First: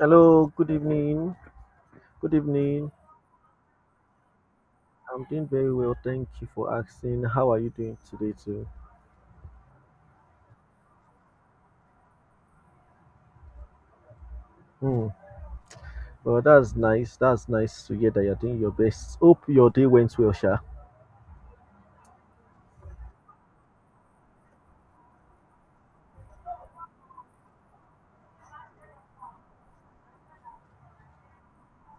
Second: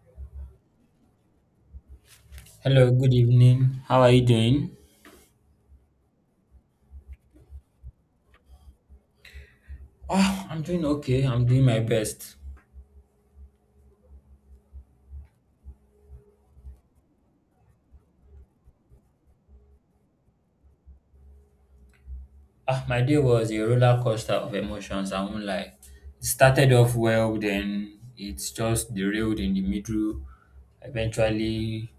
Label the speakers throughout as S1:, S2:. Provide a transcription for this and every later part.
S1: Hello, good evening. Good evening.
S2: Hello, good evening. How are you doing?
S1: I'm doing very well. Thank you for asking. How are you doing today, too?
S2: Ah, I'm doing okay. I'm doing my best.
S1: Hmm. Well, that's nice. That's nice to hear that you're doing your best. Hope your day went well, Sha.
S2: Ah, my day was a roller coaster of emotions. I won't lie. It started off well, then it's just derailed in the middle. Eventually,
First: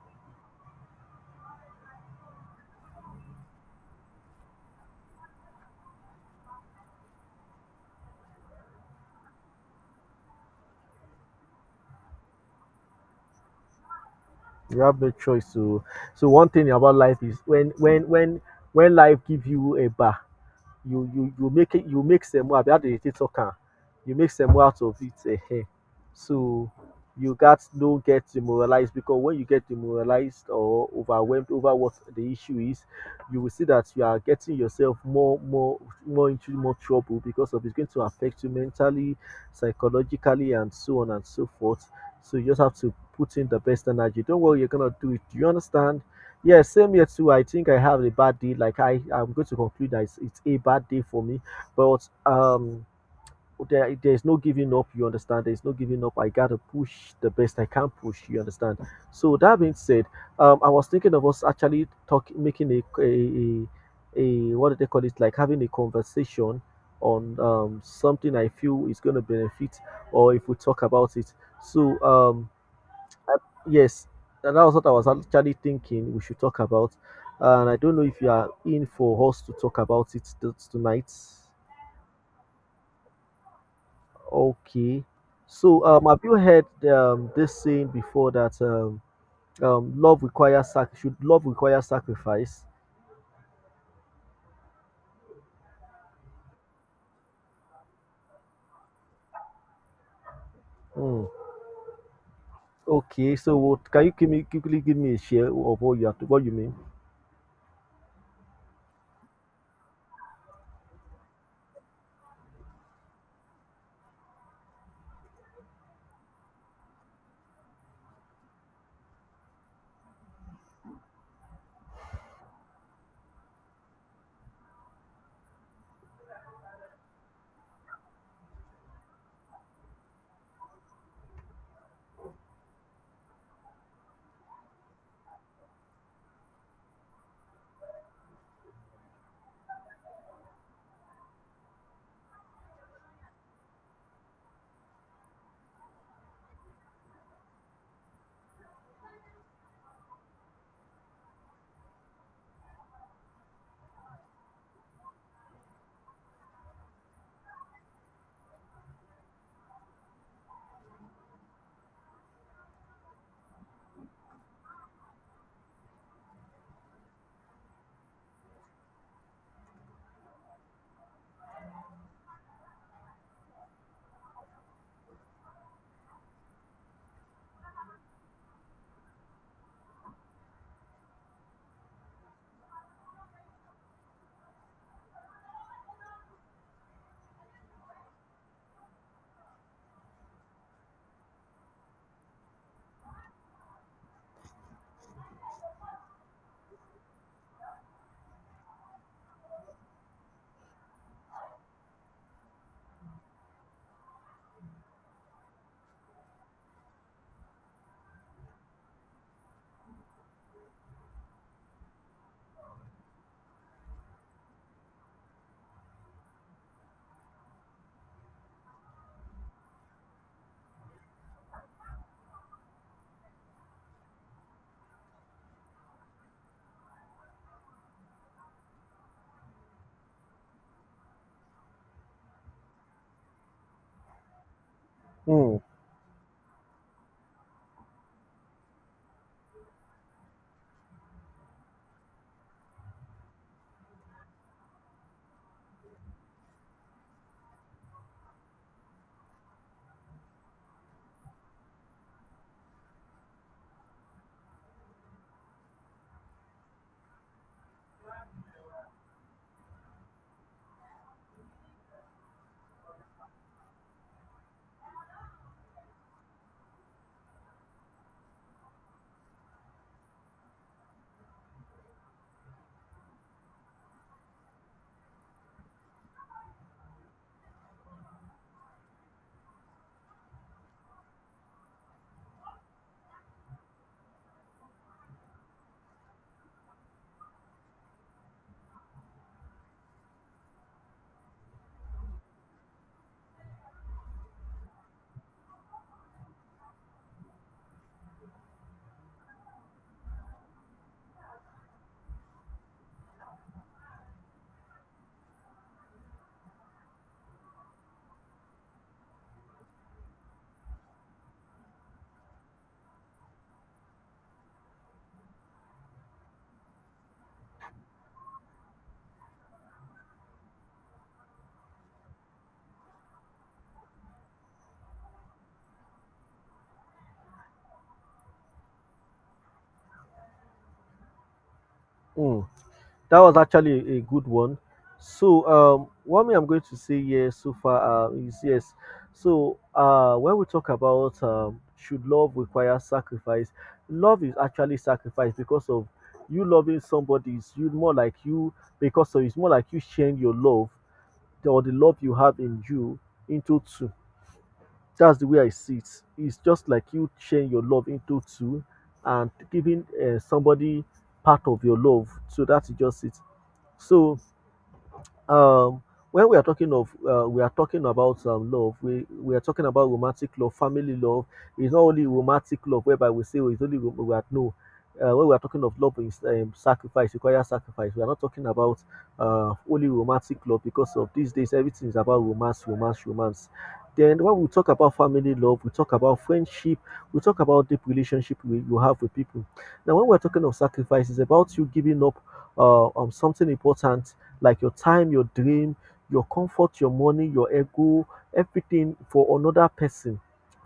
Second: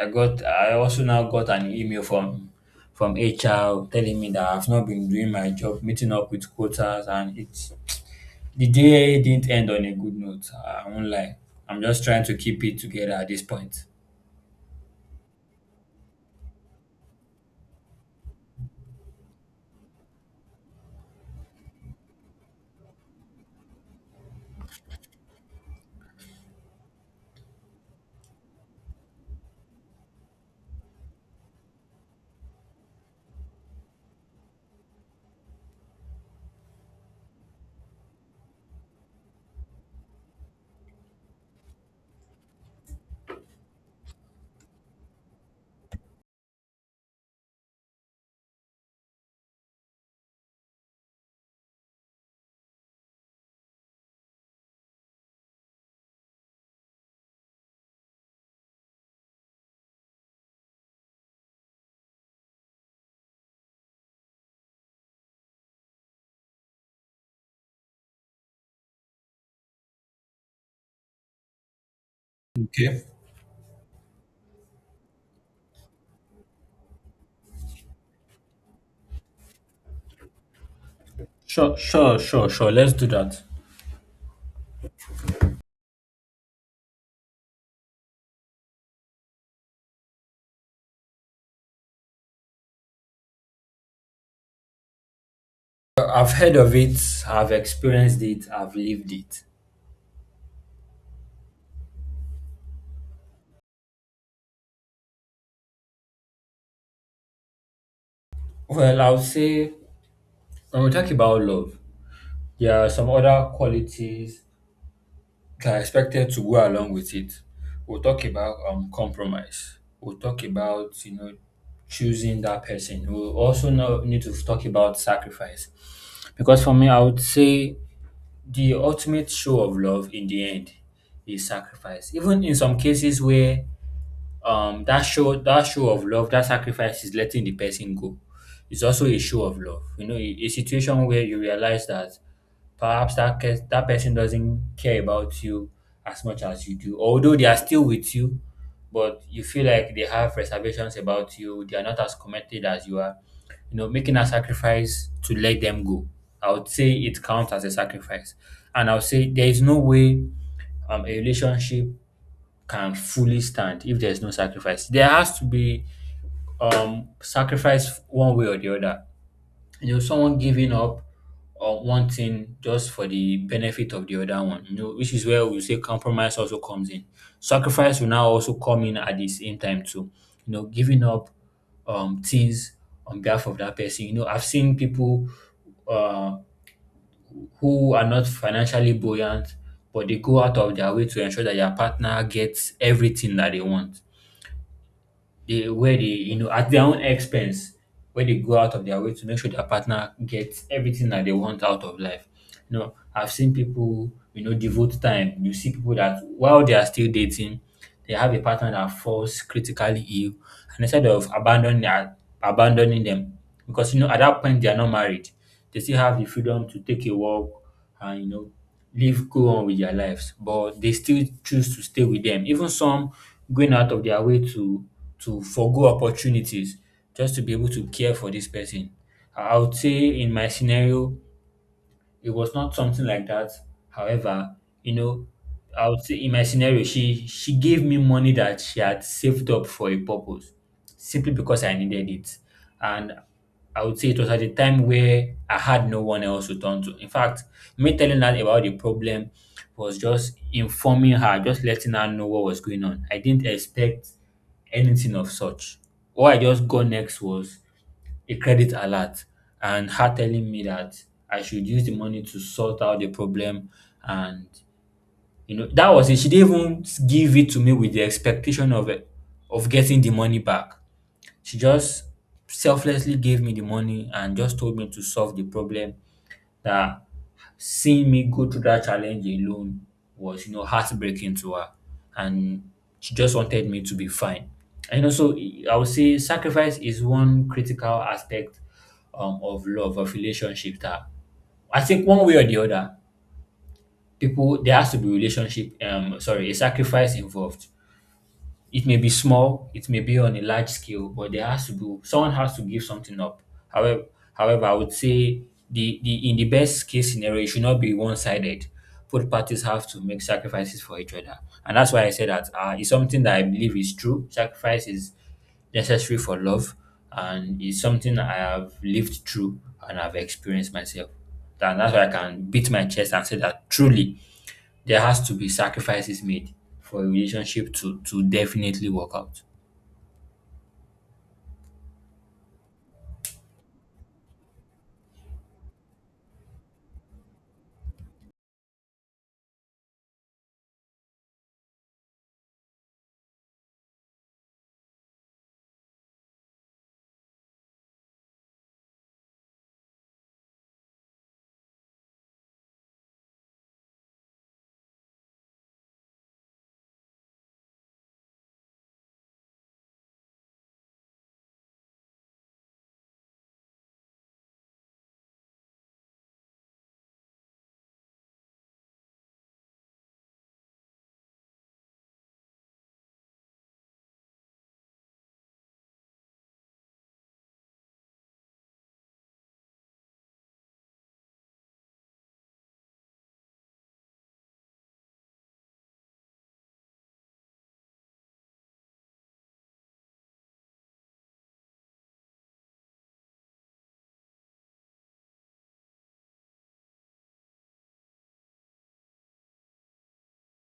S2: I got. I also now got an email from HR telling me that I've not been doing my job, meeting up with quotas, and it's the day didn't end on a good note. I won't lie. I'm just trying to keep it together at this point.
S1: You have no choice to. So one thing about life is when when life gives you a bar, you make it you make some more how do you talk You make some more out of it. So you got don't get demoralized, because when you get demoralized or overwhelmed over what the issue is, you will see that you are getting yourself more into more trouble because of it's going to affect you mentally, psychologically, and so on and so forth. So you just have to put in the best energy. Don't worry, you're gonna do it. Do you understand? Yeah, same here too. I think I have a bad day. Like I'm going to conclude that it's a bad day for me. But there's no giving up. You understand? There's no giving up. I gotta push the best I can push. You understand? So that being said, I was thinking of us actually talking, making a, a what do they call it? Like having a conversation on something I feel is gonna benefit, or if we talk about it. So um,
S2: Okay.
S1: Yes, and that was what I was actually thinking we should talk about. And I don't know if you are in for us to talk about it tonight.
S2: Sure, sure, sure, sure. Let's do that.
S1: Okay. So, have you heard this saying before that love requires should love require sacrifice?
S2: I've heard of it, I've experienced it, I've lived it.
S1: Hmm. Okay. So, can you give me quickly give me a share of what what you mean?
S2: Well, I would say when we talk about love, there are some other qualities that are expected to go along with it. We'll talk about compromise. We'll talk about, you know, choosing that person. We'll also now need to talk about sacrifice, because for me, I would say the ultimate show of love in the end is sacrifice. Even in some cases where that show of love, that sacrifice is letting the person go, it's also a show of love. You know, a situation where you realize that perhaps that case, that person doesn't care about you as much as you do, although they are still with you, but you feel like they have reservations about you, they are not as committed as you are. You know, making a sacrifice to let them go, I would say it counts as a sacrifice. And I would say there is no way a relationship can fully stand if there's no sacrifice. There has to be sacrifice one way or the other. You know, someone giving up on one thing just for the benefit of the other one. You know, which is where we say compromise also comes in. Sacrifice will now also come in at the same time too. You know, giving up things on behalf of that person. You know, I've seen people uh, who are not financially buoyant, but they go out of their way to ensure that their partner gets everything that they want. They where they, you know, at their own expense, where they go out of their way to make sure their partner gets everything that they want out of life. You know, I've seen people, you know, devote time. You see people that while they are still dating, they have a partner that falls critically ill, and instead of abandoning them, because you know at that point they are not married, they still have the freedom to take a walk and, you know, live go on with their lives. But they still choose to stay with them. Even some going out of their way to forgo opportunities just to be able to care for this person. I would say in my scenario, it was not something like that. However, you know,
S1: Hmm.
S2: I would say in my scenario, she gave me money that she had saved up for a purpose, simply because I needed it. And I would say it was at a time where I had no one else to turn to. In fact, me telling her about the problem was just informing her, just letting her know what was going on. I didn't expect anything of such. What I just got next was a credit alert and her telling me that I should use the money to sort out the problem. And you know, that was it. She didn't even give it to me with the expectation of it, of getting the money back. She just selflessly gave me the money and just told me to solve the problem, that seeing me go through that challenge alone was, you know, heartbreaking to her. And she just wanted me to be fine. And, you know, so I would say sacrifice is one critical aspect of love, of relationship that I think one way or the other, people, there has to be relationship, sorry, a sacrifice involved. It may be small, it may be on a large scale, but there has to be someone has to give something up. However, I would say the in the best case scenario, it should not be one sided. Both parties have to make sacrifices for each other, and that's why I say that it's something that I believe is true. Sacrifice is necessary for love, and it's something I have lived through and I've experienced myself. And that's why I can beat my chest and say that truly there has to be sacrifices made for a relationship to definitely work out.
S1: Hmm. That was actually a good one. So, what me I'm going to say here so far is yes. So, when we talk about should love require sacrifice, love is actually sacrifice because of you loving somebody is you more like you because of it's more like you sharing your love or the love you have in you into two. That's the way I see it. It's just like you sharing your love into two and giving somebody part of your love. So that's just it. So um when we are talking of we are talking about love, we are talking about romantic love, family love. It's not only romantic love whereby we say oh, it's only we are no. When we are talking of love is sacrifice requires sacrifice, we are not talking about only romantic love, because of these days everything is about romance, romance, romance. Then when we talk about family love, we talk about friendship, we talk about deep relationship we, you have with people. Now when we're talking of sacrifice, it's about you giving up something important, like your time, your dream, your comfort, your money, your ego, everything for another person,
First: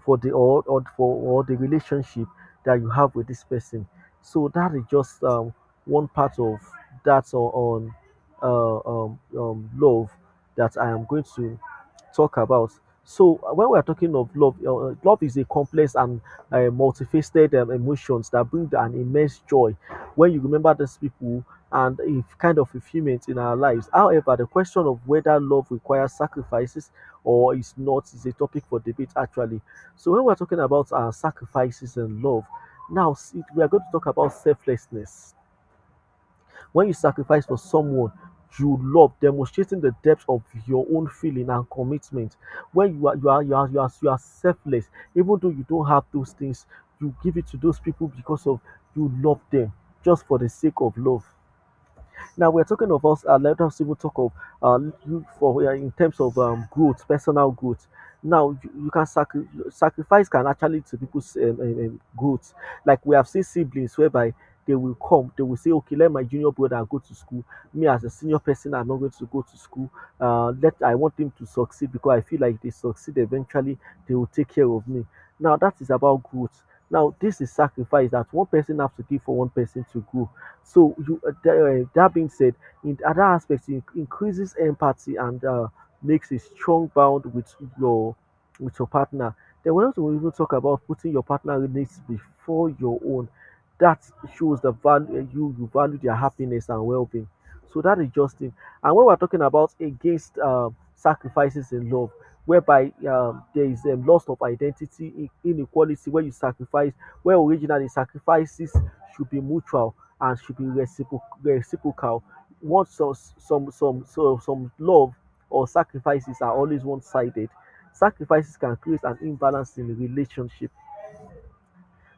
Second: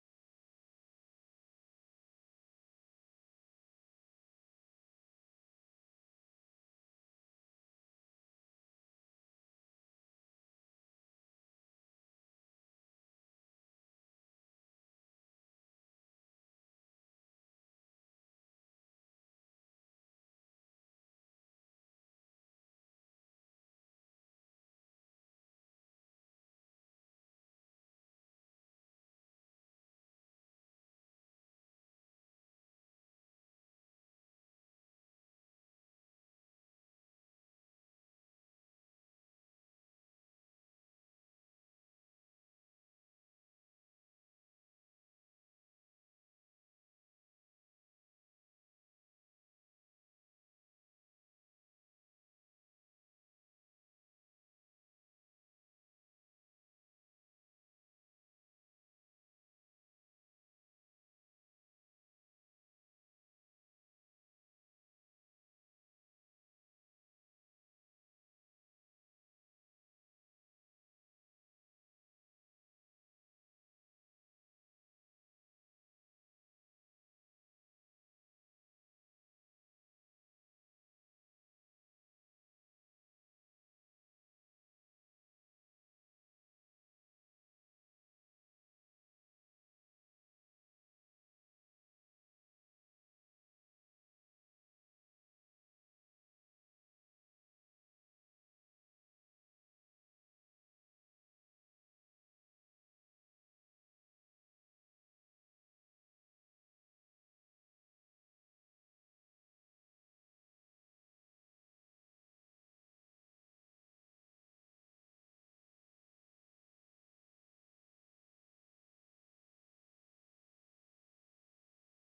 S1: for the or the relationship that you have with this person. So that is just one part of that on love that I am going to talk about. So when we are talking of love, love is a complex and multifaceted emotions that bring an immense joy. When you remember these people and a kind of fulfillment in our lives. However, the question of whether love requires sacrifices or is not is a topic for debate actually. So when we're talking about sacrifices and love, now we are going to talk about selflessness. When you sacrifice for someone you love, demonstrating the depth of your own feeling and commitment. When you are selfless, even though you don't have those things, you give it to those people because of you love them, just for the sake of love. Now we're talking of us. Let us even talk of uh, you for in terms of growth, personal growth. Now you can sacrifice can actually to people's growth. Like we have seen siblings whereby they will come, they will say, okay, let my junior brother go to school. Me as a senior person, I'm not going to go to school. Let I want them to succeed because I feel like they succeed eventually. They will take care of me. Now that is about growth. Now this is sacrifice that one person has to give for one person to grow. So that being said, in other aspects, it increases empathy and makes a strong bond your with your partner. Then we also even talk about putting your partner needs before your own. That shows the value you value their happiness and well-being. So that is just it. And when we're talking about against sacrifices in love, whereby there is a loss of identity, inequality, where you sacrifice, where originally sacrifices should be mutual and should be reciprocal. What some love or sacrifices are always one-sided. Sacrifices can create an imbalance in relationship.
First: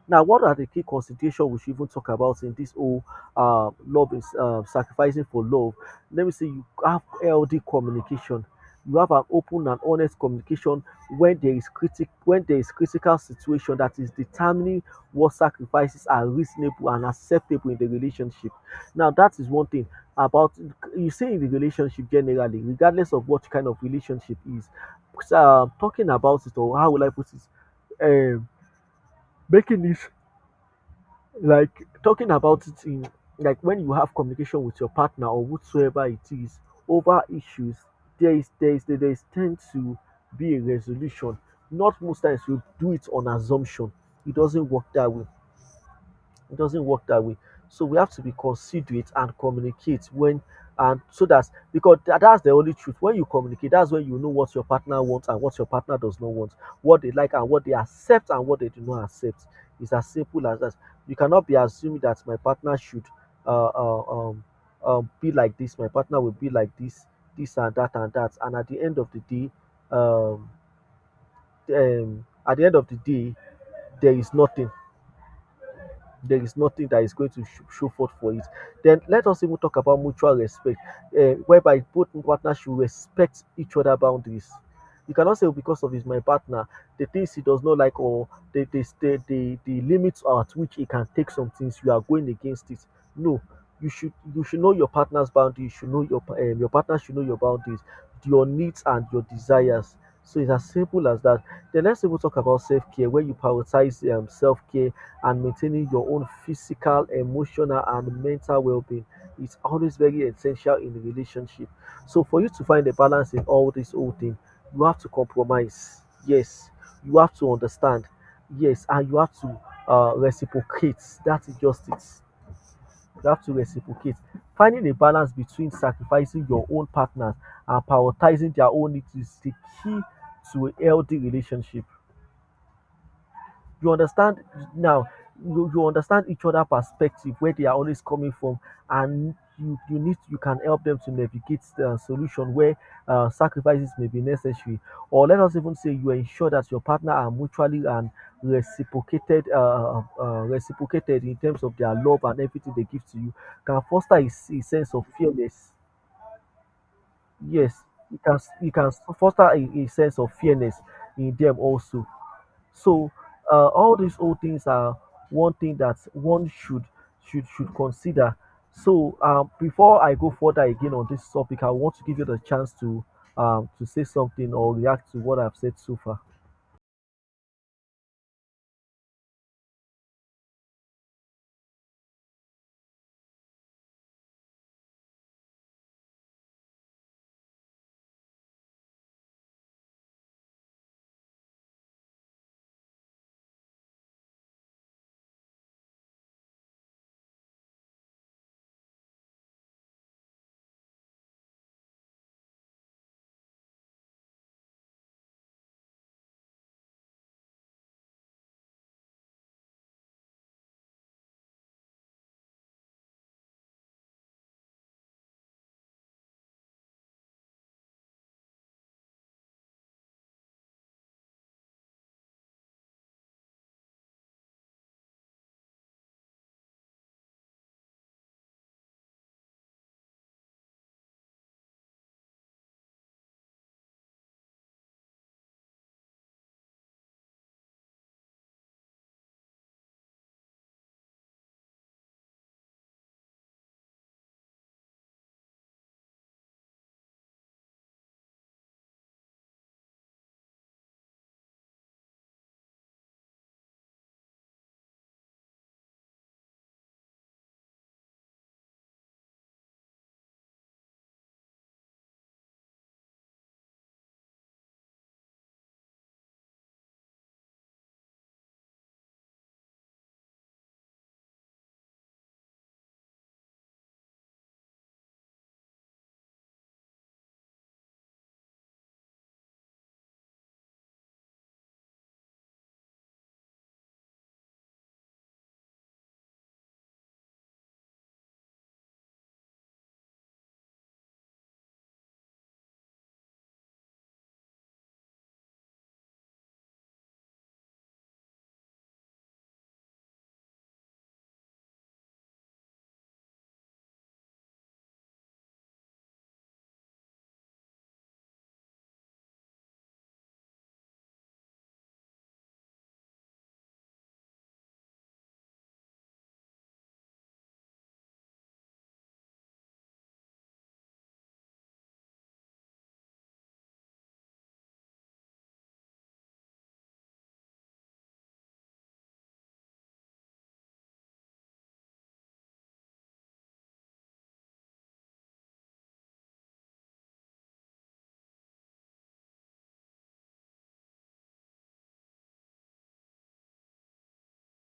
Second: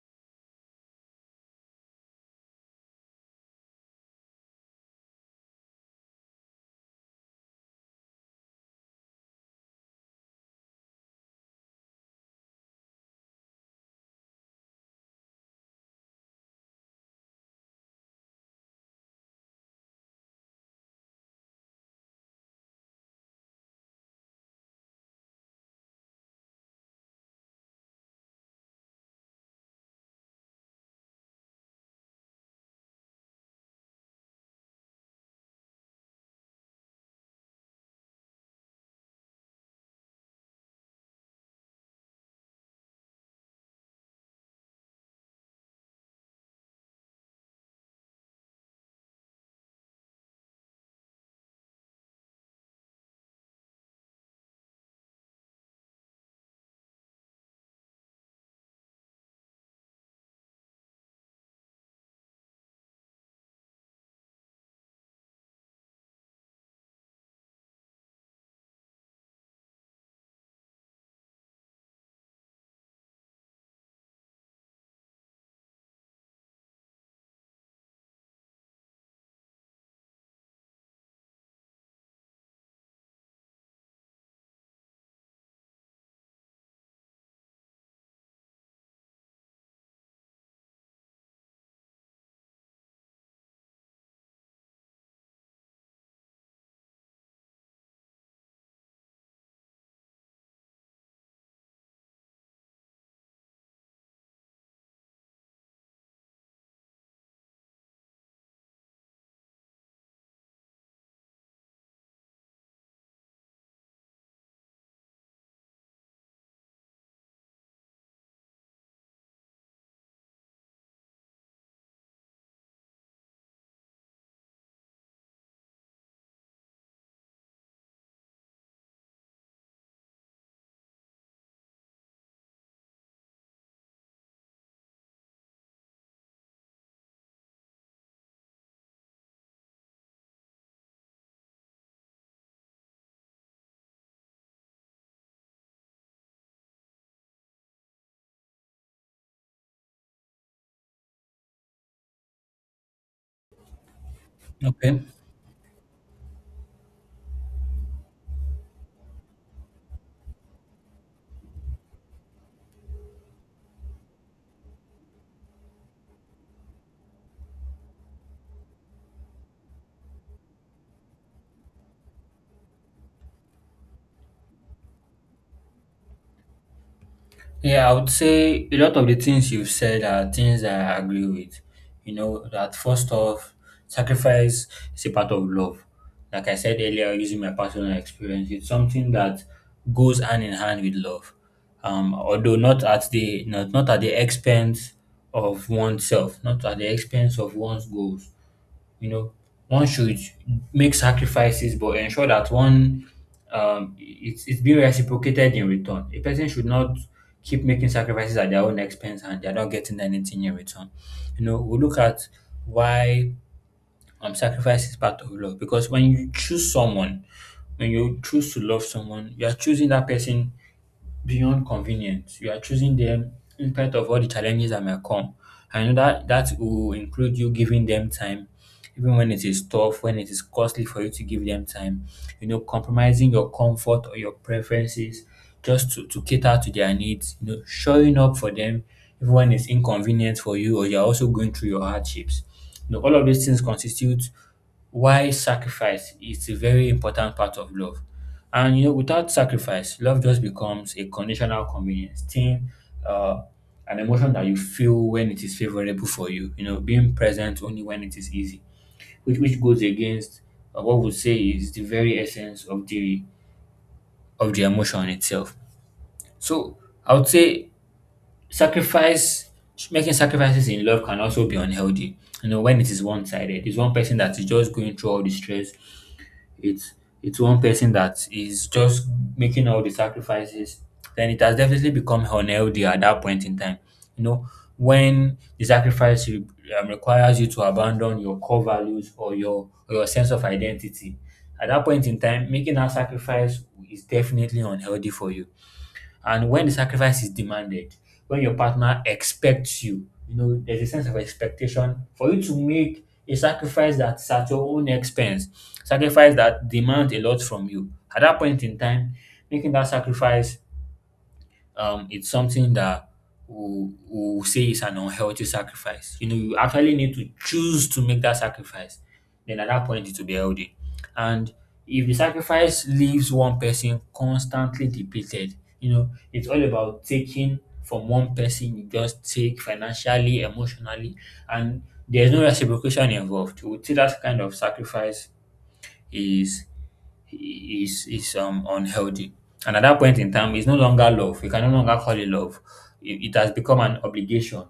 S1: Now, what are the key considerations we should even talk about in this whole love is sacrificing for love? Let me say you have healthy communication. You have an open and honest communication when there is critic when there is critical situation that is determining what sacrifices are reasonable and acceptable in the relationship. Now, that is one thing about you say in the relationship generally, regardless of what kind of relationship is. So, talking about it, or how will I put it? Um, making it like talking about it in like when you have communication with your partner or whatsoever it is over issues, there is there is there is tend to be a resolution. Not most times we do it on assumption. It doesn't work that way. It doesn't work that way. So we have to be considerate and communicate when and so that, because that's the only truth. When you communicate, that's when you know what your partner wants and what your partner does not want, what they like and what they accept and what they do not accept. It's as simple as that. You cannot be assuming that my partner should uh, uh, um, be like this, my partner will be like this and that and that. And at the end of the day, um, at the end of the day, there is nothing there is nothing that is going to show forth for it. Then let us even talk about mutual respect, whereby both partners should respect each other boundaries. You cannot say "Oh, because of he's my partner, the things he does not like, or the limits at which he can take some things, you are going against it." No, you should know your partner's boundaries. You should know your your partner should know your boundaries, your needs and your desires. So it's as simple as that. Then let's even talk about self care, where you prioritize self care and maintaining your own physical, emotional, and mental well being is always very essential in a relationship. So, for you to find a balance in all this whole thing, you have to compromise. Yes, you have to understand. Yes, and you have to reciprocate. That is just it. You have to reciprocate. Finding a balance between sacrificing your own partner and prioritizing their own needs is the key to a healthy relationship. You understand. Now you understand each other perspective where they are always coming from, and you need you can help them to navigate the solution where sacrifices may be necessary. Or let us even say you ensure that your partner are mutually and reciprocated in terms of their love and everything they give to you, can foster a sense
S2: Okay.
S1: of fearless. Yes, you can you can foster a sense of fairness in them also. So all these old things are one thing that one should consider. So before I go further again on this topic, I want to give you the chance to say something or react to what I've said so far.
S2: Yeah, I would say a lot of the things you've said are things that I agree with. You know, that first off, sacrifice is a part of love. Like I said earlier, using my personal experience, it's something that goes hand in hand with love. Although not, not at the expense of oneself, not at the expense of one's goals. You know, one should make sacrifices but ensure that one it's being reciprocated in return. A person should not keep making sacrifices at their own expense and they're not getting anything in return. You know, we look at why sacrifice is part of love because when you choose someone, when you choose to love someone, you are choosing that person beyond convenience. You are choosing them in spite of all the challenges that might come. I know that that will include you giving them time, even when it is tough, when it is costly for you to give them time. You know, compromising your comfort or your preferences just to cater to their needs. You know, showing up for them even when it's inconvenient for you or you're also going through your hardships. You know, all of these things constitute why sacrifice is a very important part of love. And you know, without sacrifice, love just becomes a conditional convenience thing, uh, an emotion that you feel when it is favorable for you. You know, being present only when it is easy, which goes against what we say is the very essence of the emotion itself. So I would say sacrifice, making sacrifices in love can also be unhealthy. You know, when it is one sided, it's one person that is just going through all the stress, it's one person that is just making all the sacrifices, then it has definitely become unhealthy at that point in time. You know, when requires you to abandon your core values or your sense of identity, at that point in time making that sacrifice is definitely unhealthy for you. And when the sacrifice is demanded, when your partner expects you, you know, there's a sense of expectation for you to make a sacrifice that's at your own expense, sacrifice that demands a lot from you. At that point in time, making that sacrifice it's something that we will say is an unhealthy sacrifice. You know, you actually need to choose to make that sacrifice. Then at that point, it will be healthy. And if the sacrifice leaves one person constantly depleted, you know, it's all about taking from one person, you just take financially, emotionally, and there's no reciprocation involved. We would say that kind of sacrifice is unhealthy. And at that point in time, it's no longer love. You can no longer call it love. It has become an obligation,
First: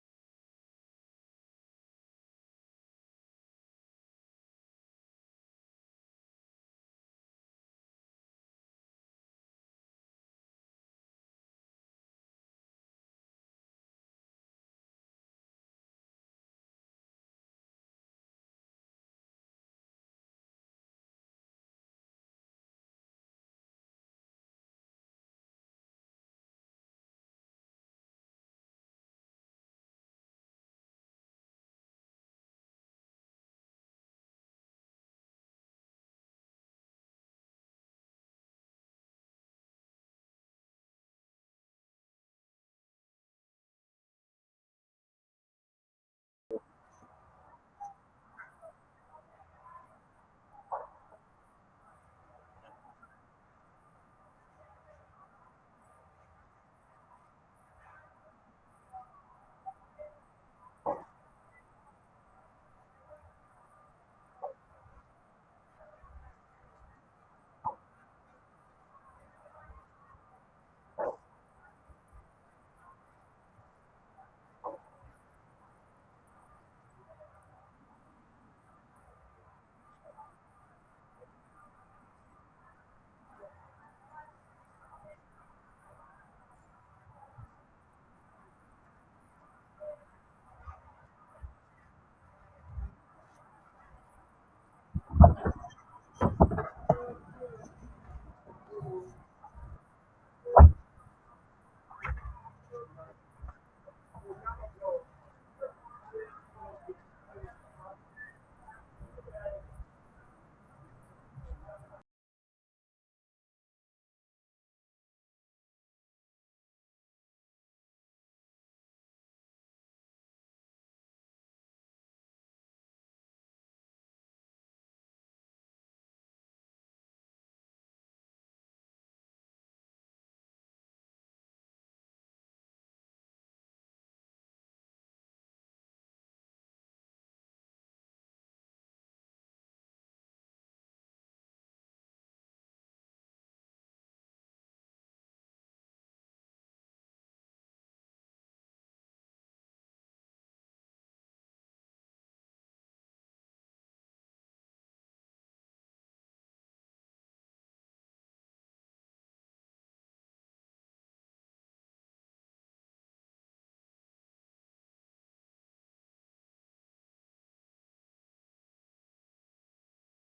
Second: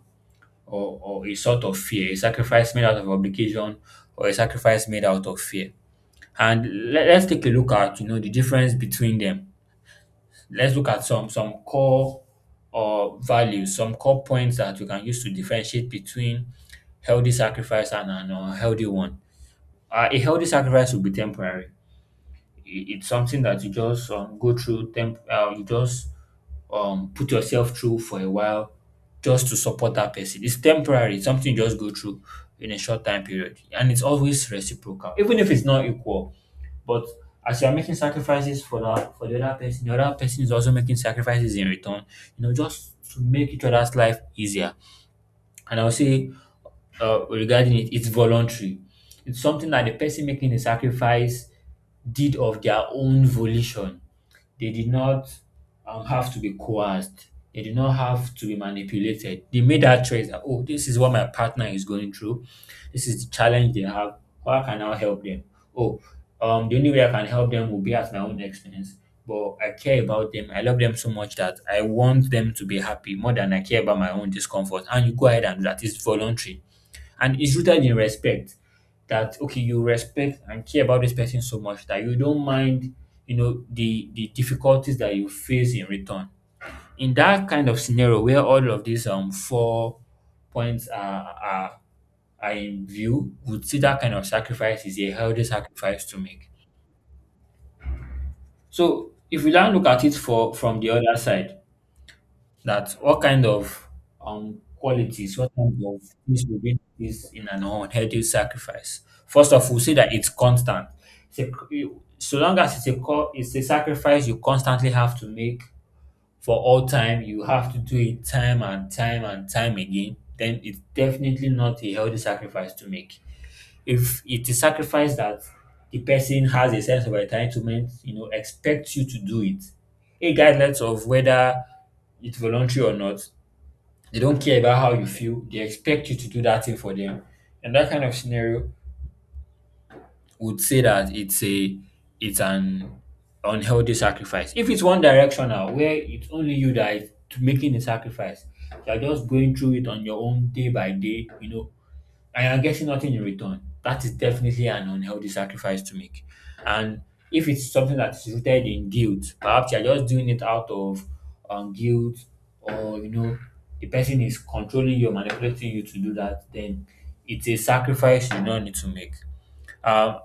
S2: or a sort of fear, a sacrifice made out of obligation or a sacrifice made out of fear. And let's take a look at, you know, the difference between them. Let's look at some core or values, some core points that we can use to differentiate between healthy sacrifice and an unhealthy one. A healthy sacrifice will be temporary. It's something that you just go through temp you just put yourself through for a while just to support that person. It's temporary, it's something you just go through in a short time period, and it's always reciprocal even if it's not equal. But as you're making sacrifices for that for the other person, the other person is also making sacrifices in return, you know, just to make each other's life easier. And I'll say regarding it, it's voluntary. It's something that the person making the sacrifice did of their own volition. They did not have to be coerced. They did not have to be manipulated. They made that choice that, oh, this is what my partner is going through. This is the challenge they have. How can I help them? Oh, the only way I can help them will be at my own expense. But I care about them. I love them so much that I want them to be happy more than I care about my own discomfort. And you go ahead and do that. It's voluntary. And it's rooted in respect that okay, you respect and care about this person so much that you don't mind, the difficulties that you face in return. In that kind of scenario where all of these 4 points are in view, would see that kind of sacrifice is a healthy sacrifice to make. So if we now look at it for from the other side, that what kind of qualities, what kind of things will be this in an unhealthy sacrifice? First of all, say that it's constant. So long as it's a sacrifice you constantly have to make for all time, you have to do it time and time and time again. Then it's definitely not a healthy sacrifice to make. If it's a sacrifice that the person has a sense of entitlement, you know, expects you to do it, regardless of whether it's voluntary or not, they don't care about how you feel. They expect you to do that thing for them. And that kind of scenario would say that it's an unhealthy sacrifice. If it's one directional where it's only you that is making the sacrifice, you're just going through it on your own day by day, you know, I am getting nothing in return. That is definitely an unhealthy sacrifice to make. And if it's something that is rooted in guilt, perhaps you're just doing it out of guilt, or you know, the person is controlling you, manipulating you to do that, then it's a sacrifice you don't need to make. Um,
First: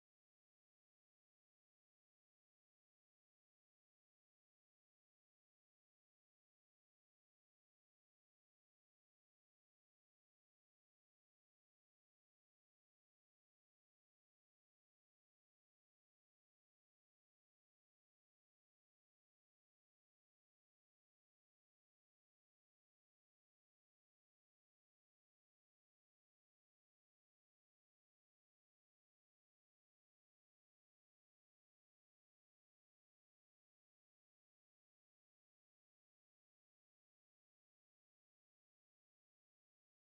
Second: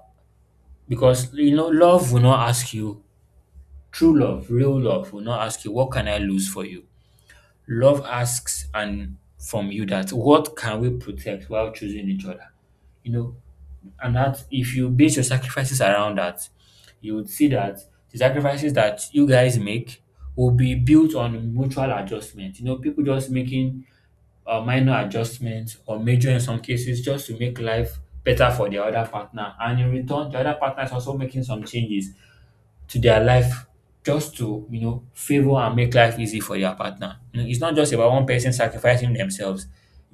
S2: because you know, love will not ask you, true love, real love will not ask you, what can I lose for you? Love asks and from you that what can we protect while choosing each other? You know. And that if you base your sacrifices around that, you would see that the sacrifices that you guys make will be built on mutual adjustment. You know, people just making minor adjustments or major in some cases just to make life better for their other partner. And in return, the other partner is also making some changes to their life just to, you know, favor and make life easy for their partner. You know, it's not just about one person sacrificing themselves,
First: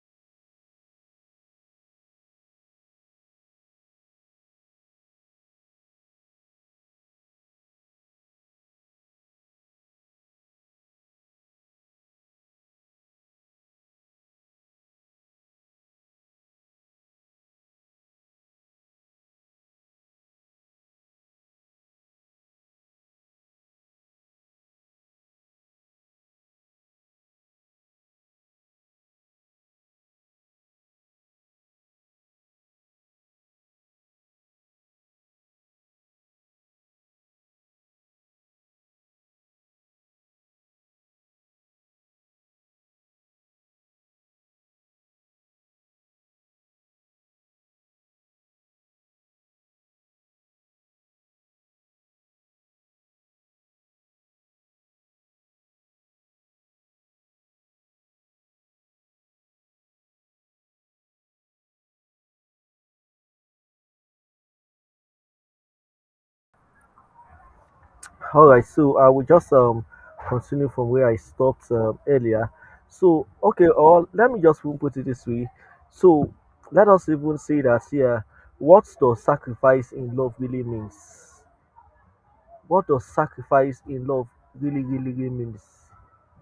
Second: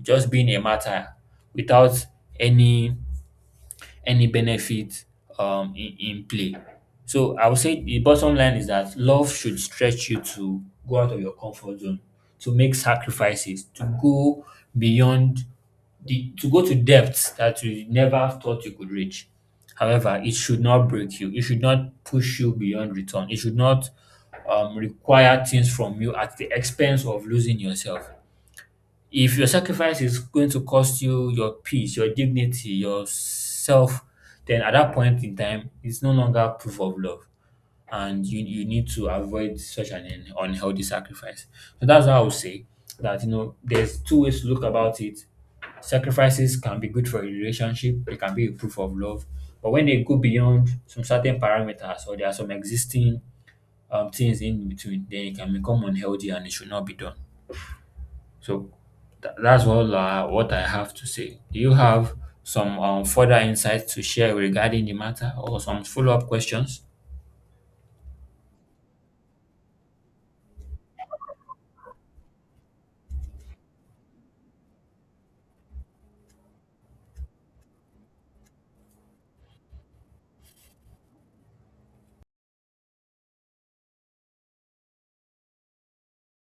S2: just being a martyr without any any benefit in play. So I would say the bottom line is that love should stretch you to go out of your comfort zone, to make sacrifices, to go beyond the to go to depths that you never thought you could reach. However, it should not break you. It should not push you beyond return. It should not require things from you at the expense of losing yourself. If your sacrifice is going to cost you your peace, your dignity, yourself, then at that point in time, it's no longer proof of love. And you need to avoid such an unhealthy sacrifice. So that's how I would say that, you know, there's 2 ways to look about it. Sacrifices can be good for a relationship, they can be a proof of love. But when they go beyond some certain parameters or there are some existing things in between, then it can become unhealthy and it should not be done. So that's all what I have to say. Do you have some further insights to share regarding the matter or some follow up questions?
S1: All right, so I will just continue from where I stopped earlier. So okay, or let me just even put it this way. So let us even say that here, what does sacrifice in love really means? What does sacrifice in love really means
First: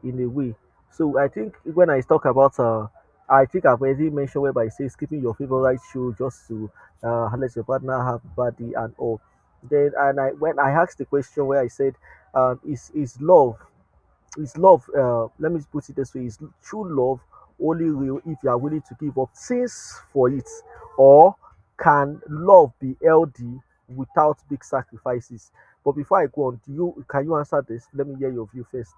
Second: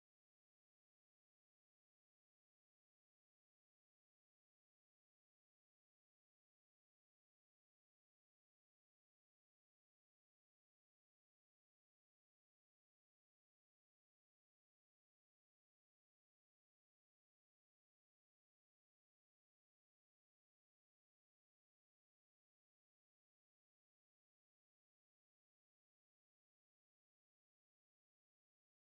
S1: in a way. So I think when I talk about, I think I've already mentioned whereby it says keeping your favorite shoe just to let your partner have body and all. Then and I when I asked the question where I said, is love his love, let me put it this way, is true love only real if you are willing to give up things for it, or can love be healthy without big sacrifices? But before I go on, do you can you answer this? Let me hear your view first.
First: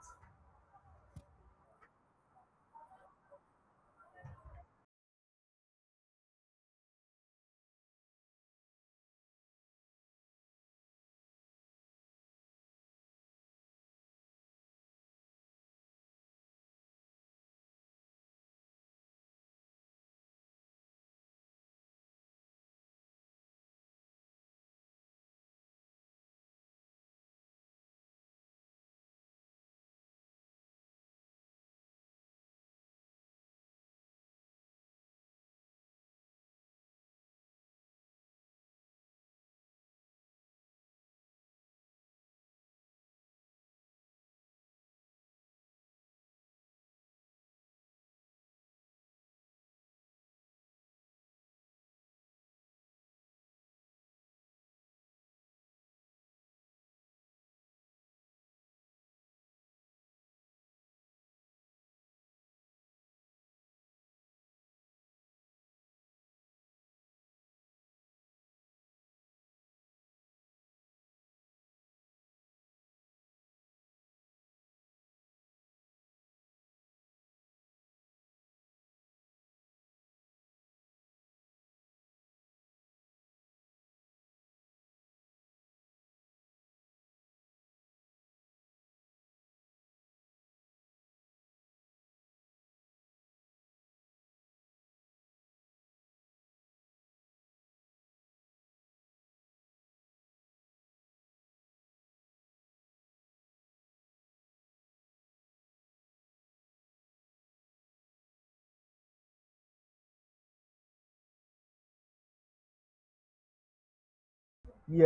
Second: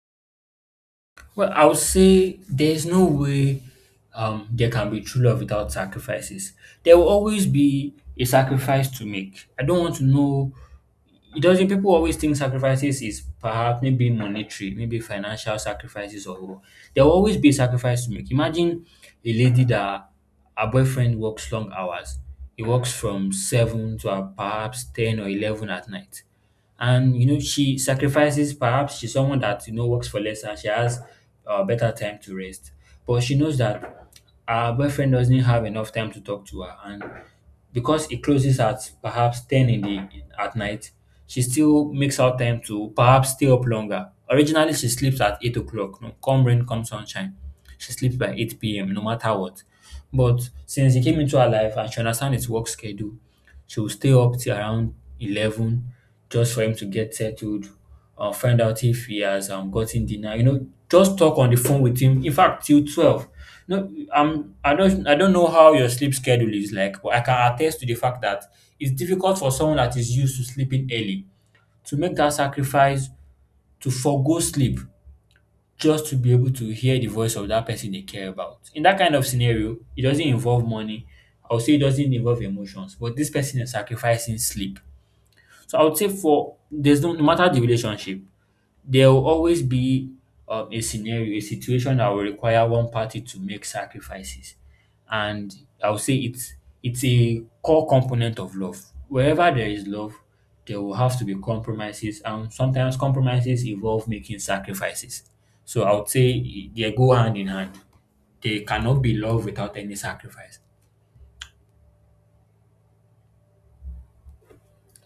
S2: Well, I would say there's no way there can be true love without sacrifices. There will always be a sacrifice to make. I don't want to know, it doesn't, people always think sacrifices is perhaps maybe monetary, maybe financial sacrifices, or there will always be a sacrifice to make. Imagine a lady that her boyfriend works long hours. He works from 7 to perhaps 10 or 11 at night, and you know she sacrifices. Perhaps she's someone that you know works for less and she has better time to rest, but she knows that her boyfriend doesn't have enough time to talk to her, and because it closes at perhaps 10 in the at night, she still makes out time to perhaps stay up longer. Originally she sleeps at 8 o'clock, no, come rain come sunshine, she sleeps by 8 p.m. no matter what. But since he came into her life and she understands his work schedule, she will stay up till around 11 just for him to get settled, find out if he has gotten dinner, you know, just talk on the phone with him. In fact, till 12. No, I don't know how your sleep schedule is like, but I can attest to the fact that it's difficult for someone that is used to sleeping early to make that sacrifice, to forego sleep just to be able to hear the voice of that person they care about. In that kind of scenario, it doesn't involve money. I would say it doesn't involve emotions, but this person is sacrificing sleep. So I would say for there's no, no matter the relationship, there will always be a scenario, a situation that will require one party to make sacrifices, and I would say it's a core component of love. Wherever there is love, there will have to be compromises, and sometimes compromises involve making sacrifices. So I would say they go hand in hand. They cannot be love without any sacrifice.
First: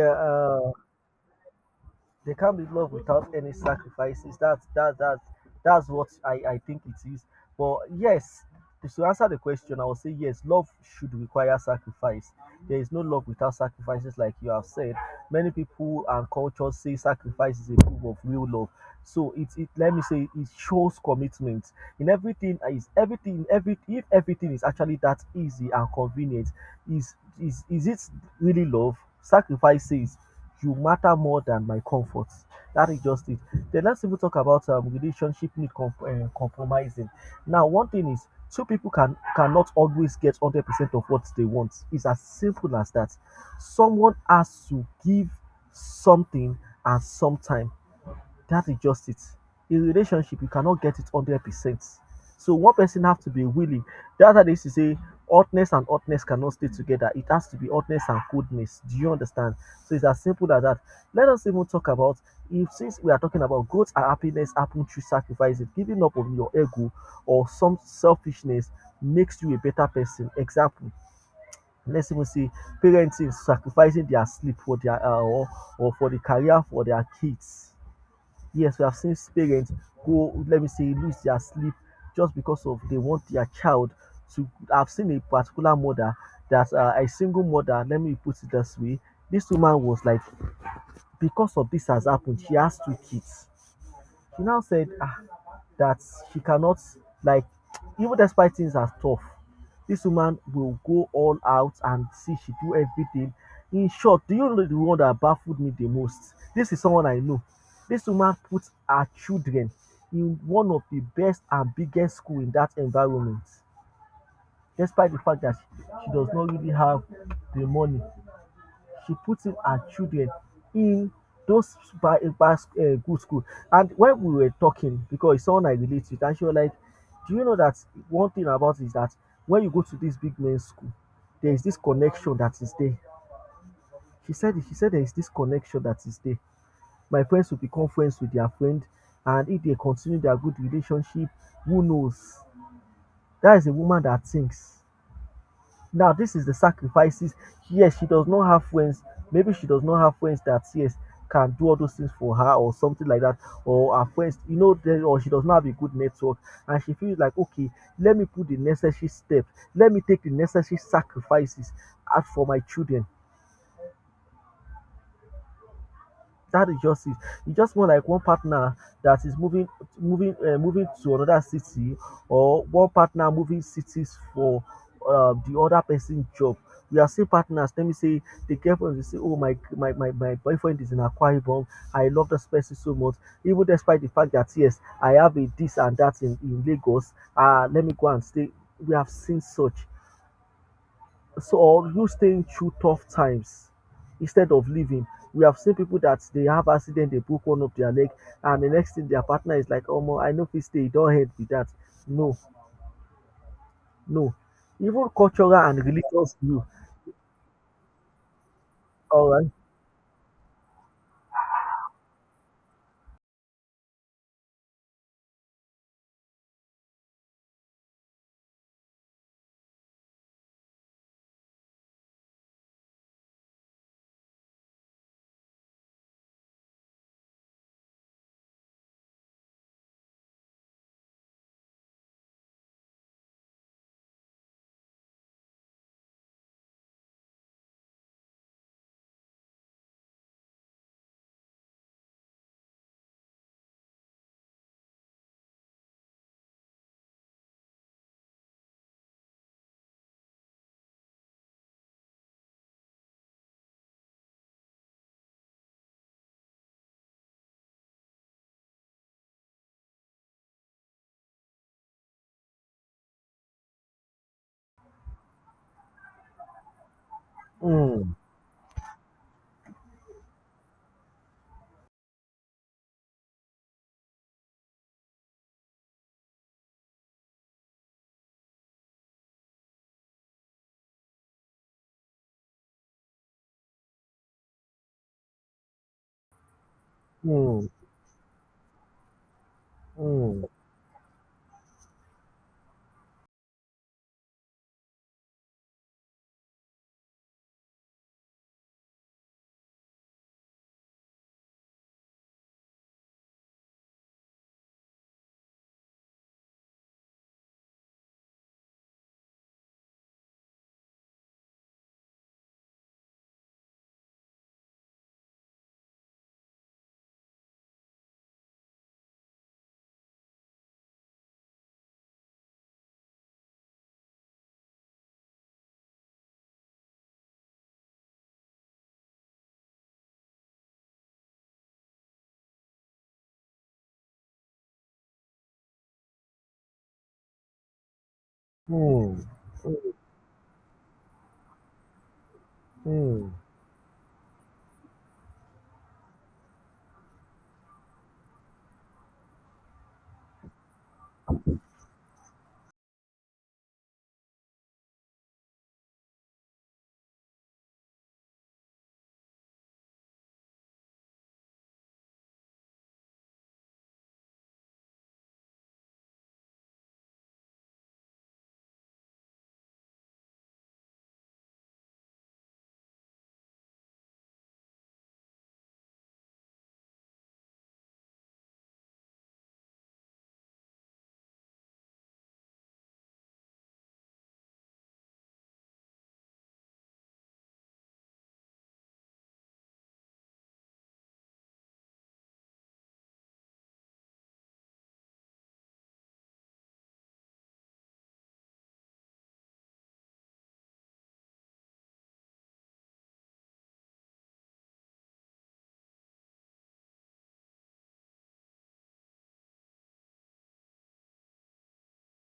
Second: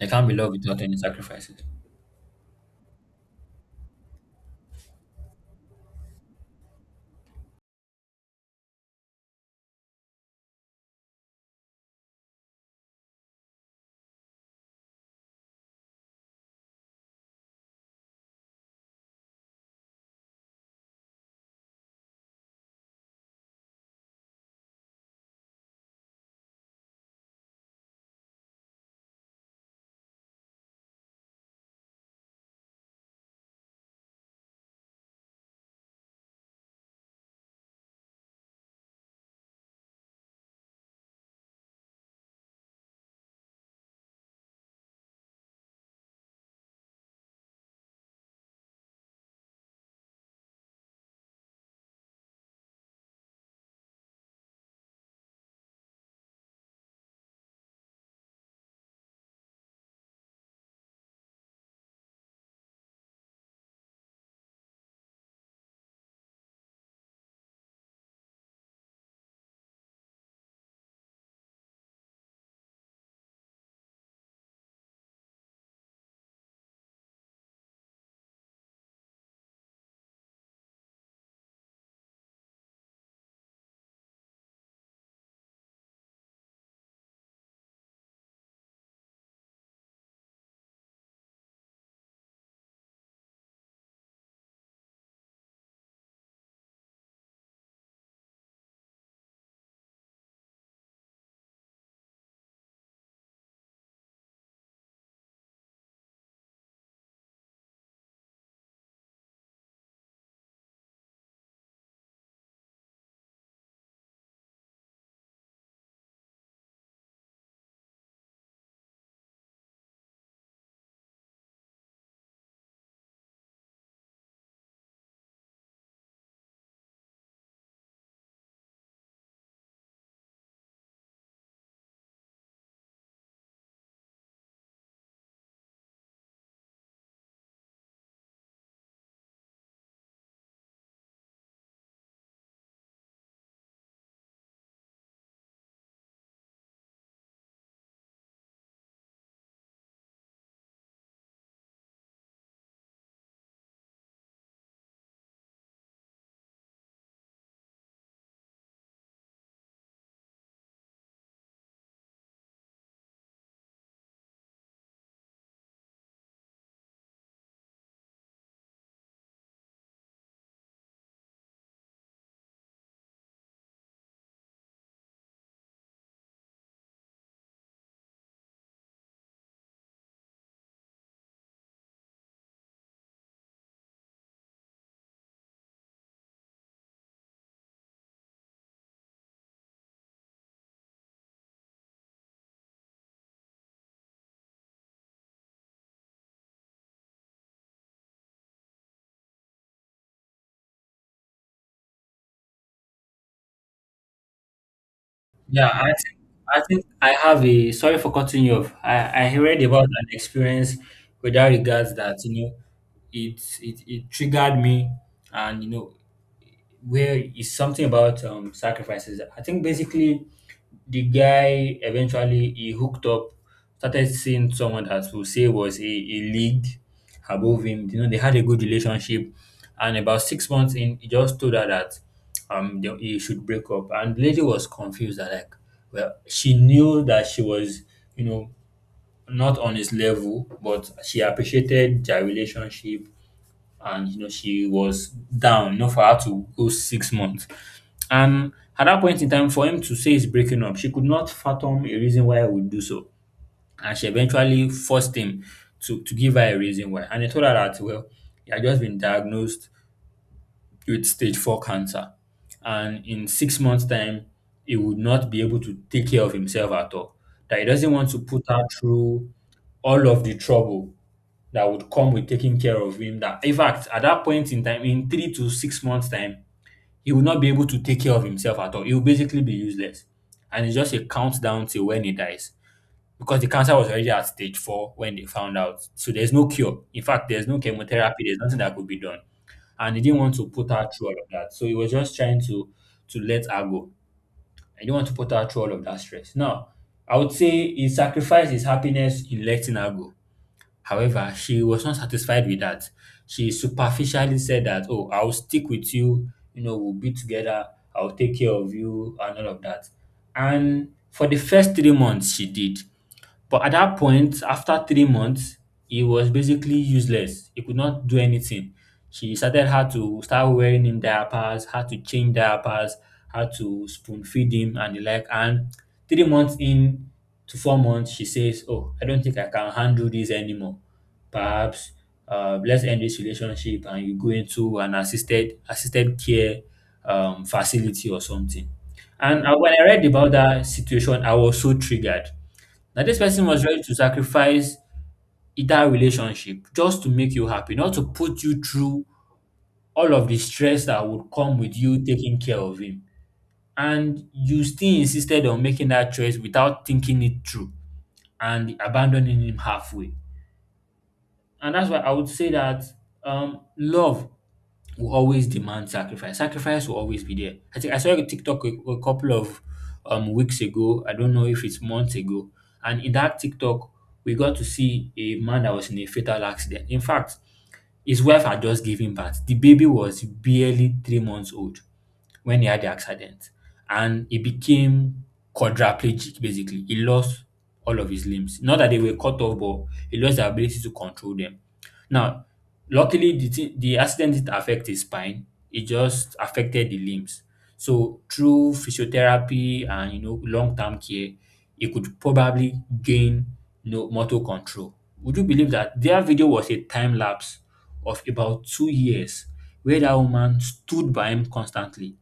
S2: They can't be love without any sacrifices.
S1: they can't be loved without any sacrifices. That's that's what I think it is. But yes, to answer the question, I will say yes, love should require sacrifice. There is no love without sacrifices, like you have said. Many people and cultures say sacrifice is a proof of real love. So it let me say it shows commitment in everything. Is everything every if everything is actually that easy and convenient, is is it really love? Sacrifices. You matter more than my comfort. That is just it. Then let's even talk about relationship need compromising. Now, one thing is two people cannot always get 100% of what they want. It's as simple as that. Someone has to give something, and sometimes that is just it. In relationship, you cannot get it 100%. So one person have to be willing. That's why they used to say hotness and hotness cannot stay together. It has to be hotness and coldness. Do you understand? So it's as simple as that. Let us even talk about, if since we are talking about growth and happiness happen through sacrifices, giving up on your ego or some selfishness makes you a better person. Example. Let's even say parents sacrificing their sleep for their or for the career for their kids. Yes, we have seen parents go, let me say, lose their sleep just because of they want their child to. I've seen a particular mother that a single mother. Let me put it this way: this woman was like, because of this has happened, she has two kids. She now said, ah, that she cannot, like, even despite things are tough, this woman will go all out and see she do everything. In short, do you know the one that baffled me the most? This is someone I know. This woman puts her children in one of the best and biggest school in that environment. Despite the fact that she does not really have the money, she puts in her children in those by good school. And when we were talking, because it's someone I relate with, and she was like, do you know that one thing about it is that when you go to this big men's school, there is this connection that is there. She said there is this connection that is there. My friends will become friends with their friend, and if they continue their good relationship, who knows? That is a woman that thinks. Now, this is the sacrifices. Yes, she does not have friends. Maybe she does not have friends that yes can do all those things for her or something like that. Or her friends, you know, they- or she does not have a good network, and she feels like, okay, let me put the necessary steps. Let me take the necessary sacrifices out for my children. That is just it. You just want like one partner that is moving, moving to another city, or one partner moving cities for the other person's job. We are still partners. Let me say the girlfriend will say, "Oh my boyfriend is in Akwa Ibom. I love this person so much, even despite the fact that yes, I have a this and that in Lagos. Ah, let me go and stay." We have seen such. So or you staying through tough times instead of leaving. We have seen people that they have accident, they broke one of their leg, and the next thing their partner is like, "Oh, mo, I know if they stay, don't help with that." No, no. Even cultural
S2: Yeah,
S1: and religious
S2: I
S1: view.
S2: think I have a, sorry for cutting you off.
S1: All
S2: I
S1: right.
S2: read about an experience with that regards that you know it triggered me, and you know, where it's something about sacrifices. I think basically the guy eventually he hooked up, started seeing someone that we say was a league above him. You know, they had a good relationship, and about 6 months in, he just told her that they, he should break up, and the lady was confused. That like, well, she knew that she was you know not on his level, but she appreciated their relationship, and you know she was down, you know, for her to go 6 months and at that point in time for him to say he's breaking up, she could not fathom a reason why he would do so. And she eventually forced him to give her a reason why, and he told her that well, he had just been diagnosed with stage 4 cancer, and in 6 months time he would not be able to take care of himself at all, that he doesn't want
S1: Mm,
S2: to put her through all of the trouble that would come with taking care of him, that in fact at that point in time, in 3 to 6 months time, he will not be able to take care of himself at all, he will basically be useless, and it's just a countdown till when he dies, because the cancer was already at stage 4 when they found out, so there's no cure, in fact there's no
S1: mm,
S2: chemotherapy, there's nothing that could be done. And he didn't want
S1: mm,
S2: to put her through all of that, so he was just trying to let her go. He didn't want to put her through all of that stress. Now, I would say he sacrificed his happiness in letting her go. However, she was not satisfied with that. She superficially said that, "Oh, I'll stick with you. You know, we'll be together. I'll take care of you and all of that." And for the first 3 months, she did. But at that point, after 3 months, he was basically useless. He could not do anything. She started how to start wearing him diapers, how to change diapers, how to spoon feed him and the like. And 3 months in to 4 months, she says, "Oh, I don't think I can handle this anymore. Perhaps let's end this relationship and you go into an assisted care facility or something."
S1: mm,
S2: And when I
S1: mm,
S2: read about that situation, I was so triggered. That this
S1: mm.
S2: person was ready to sacrifice either relationship just to make you happy, not to put you through all of the stress that would come with you taking care of him. And you still insisted on making that choice without thinking it through and abandoning him halfway. And that's why I would say that love will always demand sacrifice. Sacrifice will always be there. I think I saw a TikTok a couple of weeks ago. I don't know if it's months ago. And in that TikTok, we got to see a man that was in a fatal accident. In fact, his wife had just given birth. The baby was barely 3 months old when he had the accident, and he became quadriplegic. Basically, he lost all of his limbs. Not that they were cut off, but he lost the ability to control them. Now, luckily the accident didn't affect his spine, it just affected the limbs. So through physiotherapy and long-term care, he could probably gain motor control. Would you believe that their video was a time lapse of about 2 years where that woman stood by him constantly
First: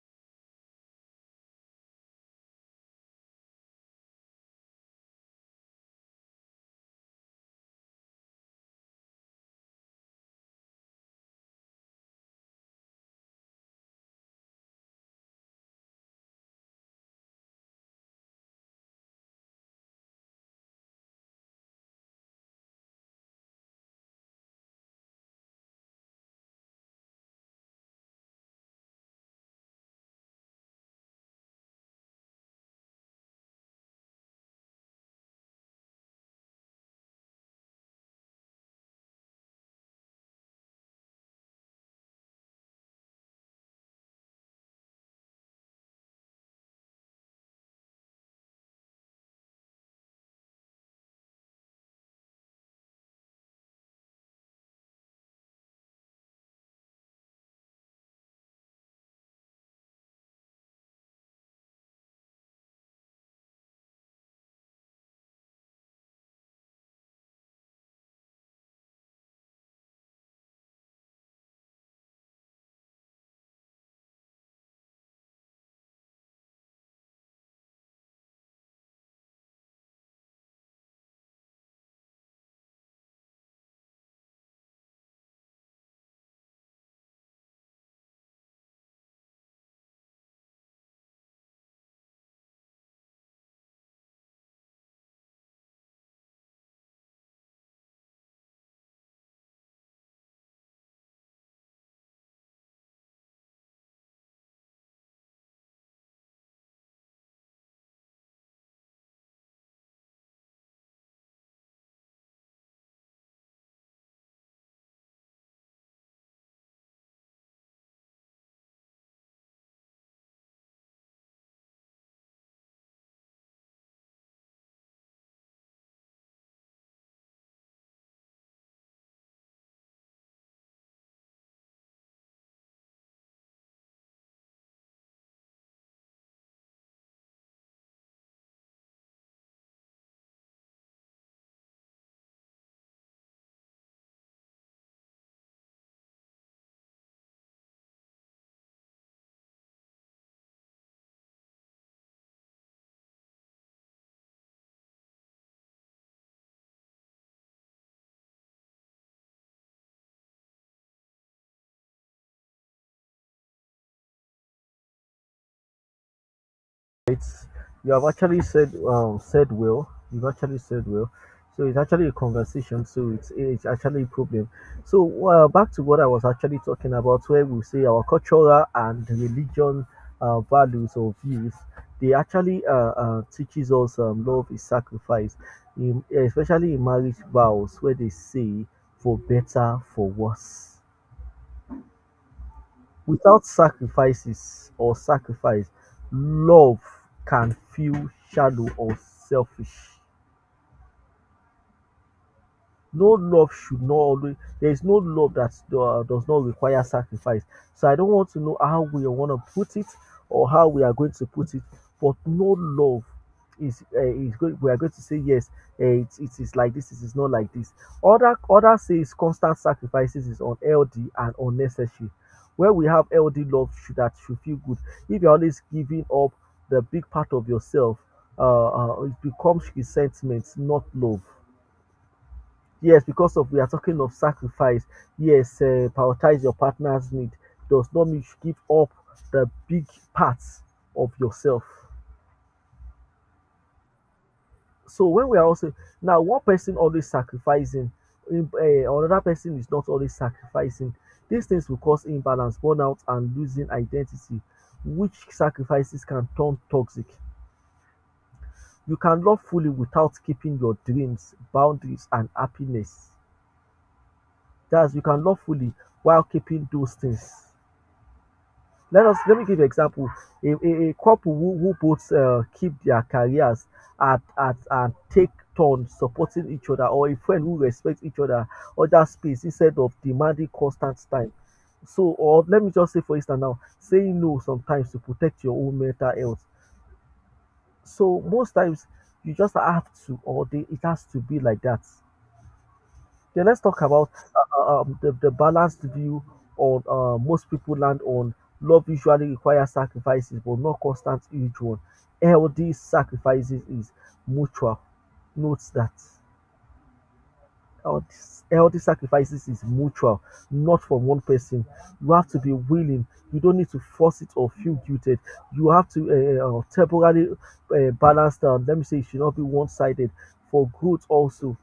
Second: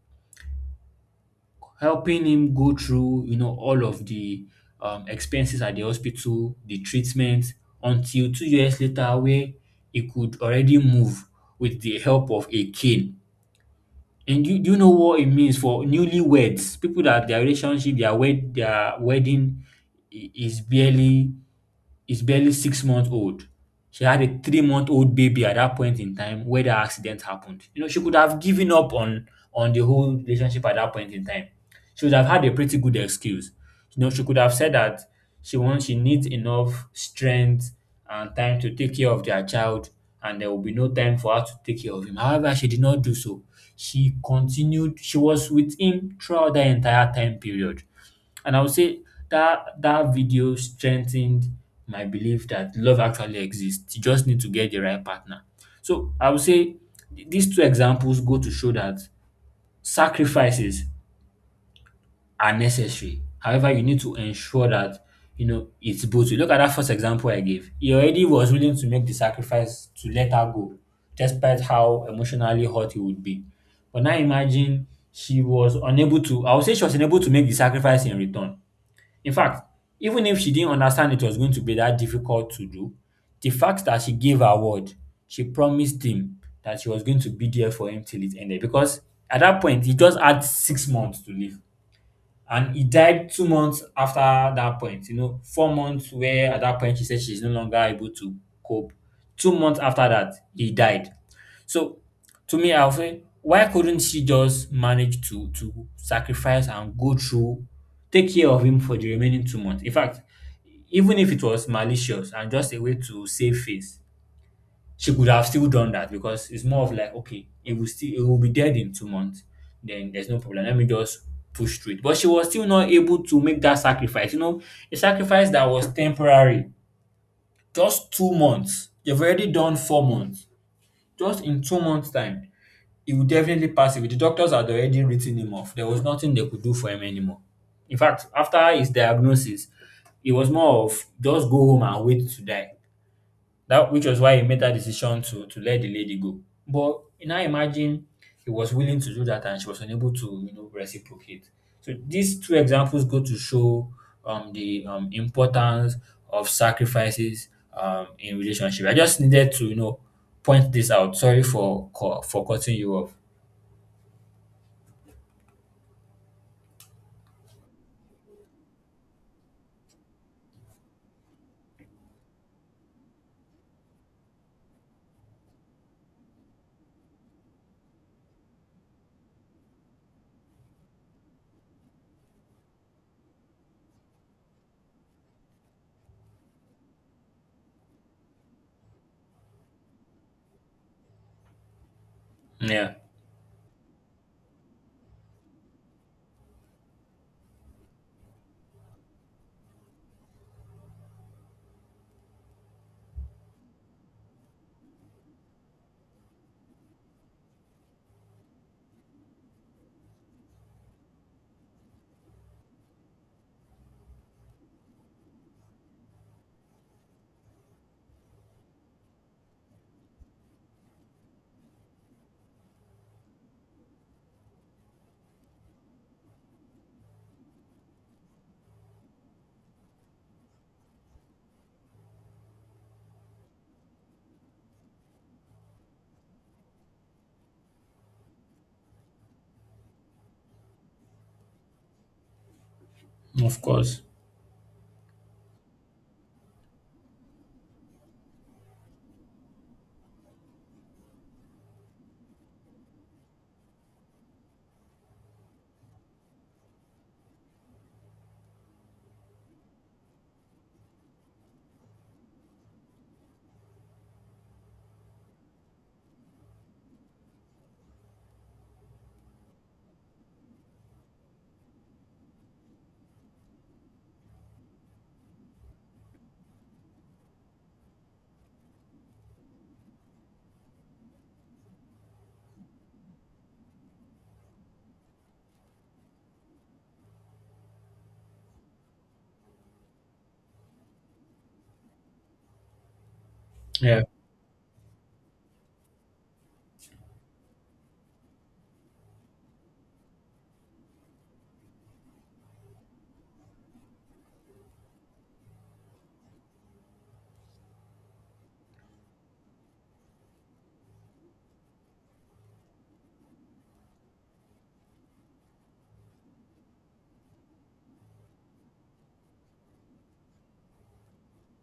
S2: helping him go through all of the expenses at the hospital, the treatment, until 2 years later, where he could already move with the help of a cane. And you, do you know what it means for newlyweds? People that their relationship, their wedding i- is barely is barely 6 months old. She had a 3 month old baby at that point in time where the accident happened. You know, she could have given up on the whole relationship at that point in time. She would have had a pretty good excuse. You know, she could have said that she needs enough strength and time to take care of their child and there will be no time for her to take care of him. However, she did not do so. She continued, she was with him throughout the entire time period. And I would say that that video strengthened my belief that love actually exists. You just need to get the right partner. So I would say these two examples go to show that sacrifices are necessary. However, you need to ensure that it's both. You look at that first example I gave. He already was willing to make the sacrifice to let her go, despite how emotionally hurt he would be. But now imagine she was unable to, I would say she was unable to make the sacrifice in return. In fact, even if she didn't understand it was going to be that difficult to do, the fact that she gave her word, she promised him that she was going to be there for him till it ended. Because at that point, he just had 6 months to live. And he died 2 months after that point, you know, 4 months where at that point she said she's no longer able to cope. 2 months after that, he died. So to me, I'll say, why couldn't she just manage to sacrifice and go through, take care of him for the remaining 2 months? In fact, even if it was malicious and just a way to save face, she could have still done that because it's more of like, okay, it will still it will be dead in 2 months. Then there's no problem. Let me just push through it. But she was still not able to make that sacrifice. You know, a sacrifice that was temporary, just 2 months. You've already done 4 months. Just in 2 months' time, he would definitely pass away. The doctors had already written him off. There was nothing they could do for him anymore. In fact, after his diagnosis, it was more of just go home and wait to die. That which was why he made that decision to let the lady go. But now imagine he was willing to do that and she was unable to reciprocate. So these two examples go to show the importance of sacrifices in relationship. I just needed to point this out. Sorry for cutting you off.
S1: It's, you have actually said said well, you've actually said well. So it's actually a conversation, so it's actually a problem. So back to what I was actually talking about, where we say our cultural and religion values or views, they actually teaches us love is sacrifice in, especially in marriage vows where they say, for better for worse.
S2: Yeah,
S1: Without sacrifices or sacrifice, love can feel shallow or selfish. No love should not always. There is no love that does not require sacrifice. So I don't want to know how we want to put it, or how we are going to put it, but no love is, is going we are going to say yes, it is like this, it is not like this. Other other says constant sacrifices is unhealthy and unnecessary, where we have healthy love should, that should feel good. If you're always giving up the big part of yourself, uh, it becomes resentment, not love. Yes, because of we are talking of sacrifice. Yes, prioritize your partner's need does not mean you should give up the big parts of yourself.
S2: of course.
S1: So when we are also now one person always sacrificing, another person is not always sacrificing. These things will cause imbalance, burnout, and losing identity, which sacrifices can turn toxic. You can love fully without keeping your dreams, boundaries, and happiness. That's, you can love fully while keeping those things. Let us, let me give you an example. A couple who both keep their careers at and take turns supporting each other, or a friend who respects each other, or that space instead of demanding constant time. So, or let me just say, for instance now, saying no sometimes to protect your own mental health. So most times you just have to, or they, it has to be like that. Okay, let's talk
S2: Yeah.
S1: about the balanced view on, most people land on love usually requires sacrifices, but not constant huge one. Healthy sacrifices is mutual. Note that healthy, healthy sacrifices is mutual, not from one person. You have to be willing. You don't need to force it or feel guilted. You have to temporarily balance down. Let me say, it should not be one-sided. For good also.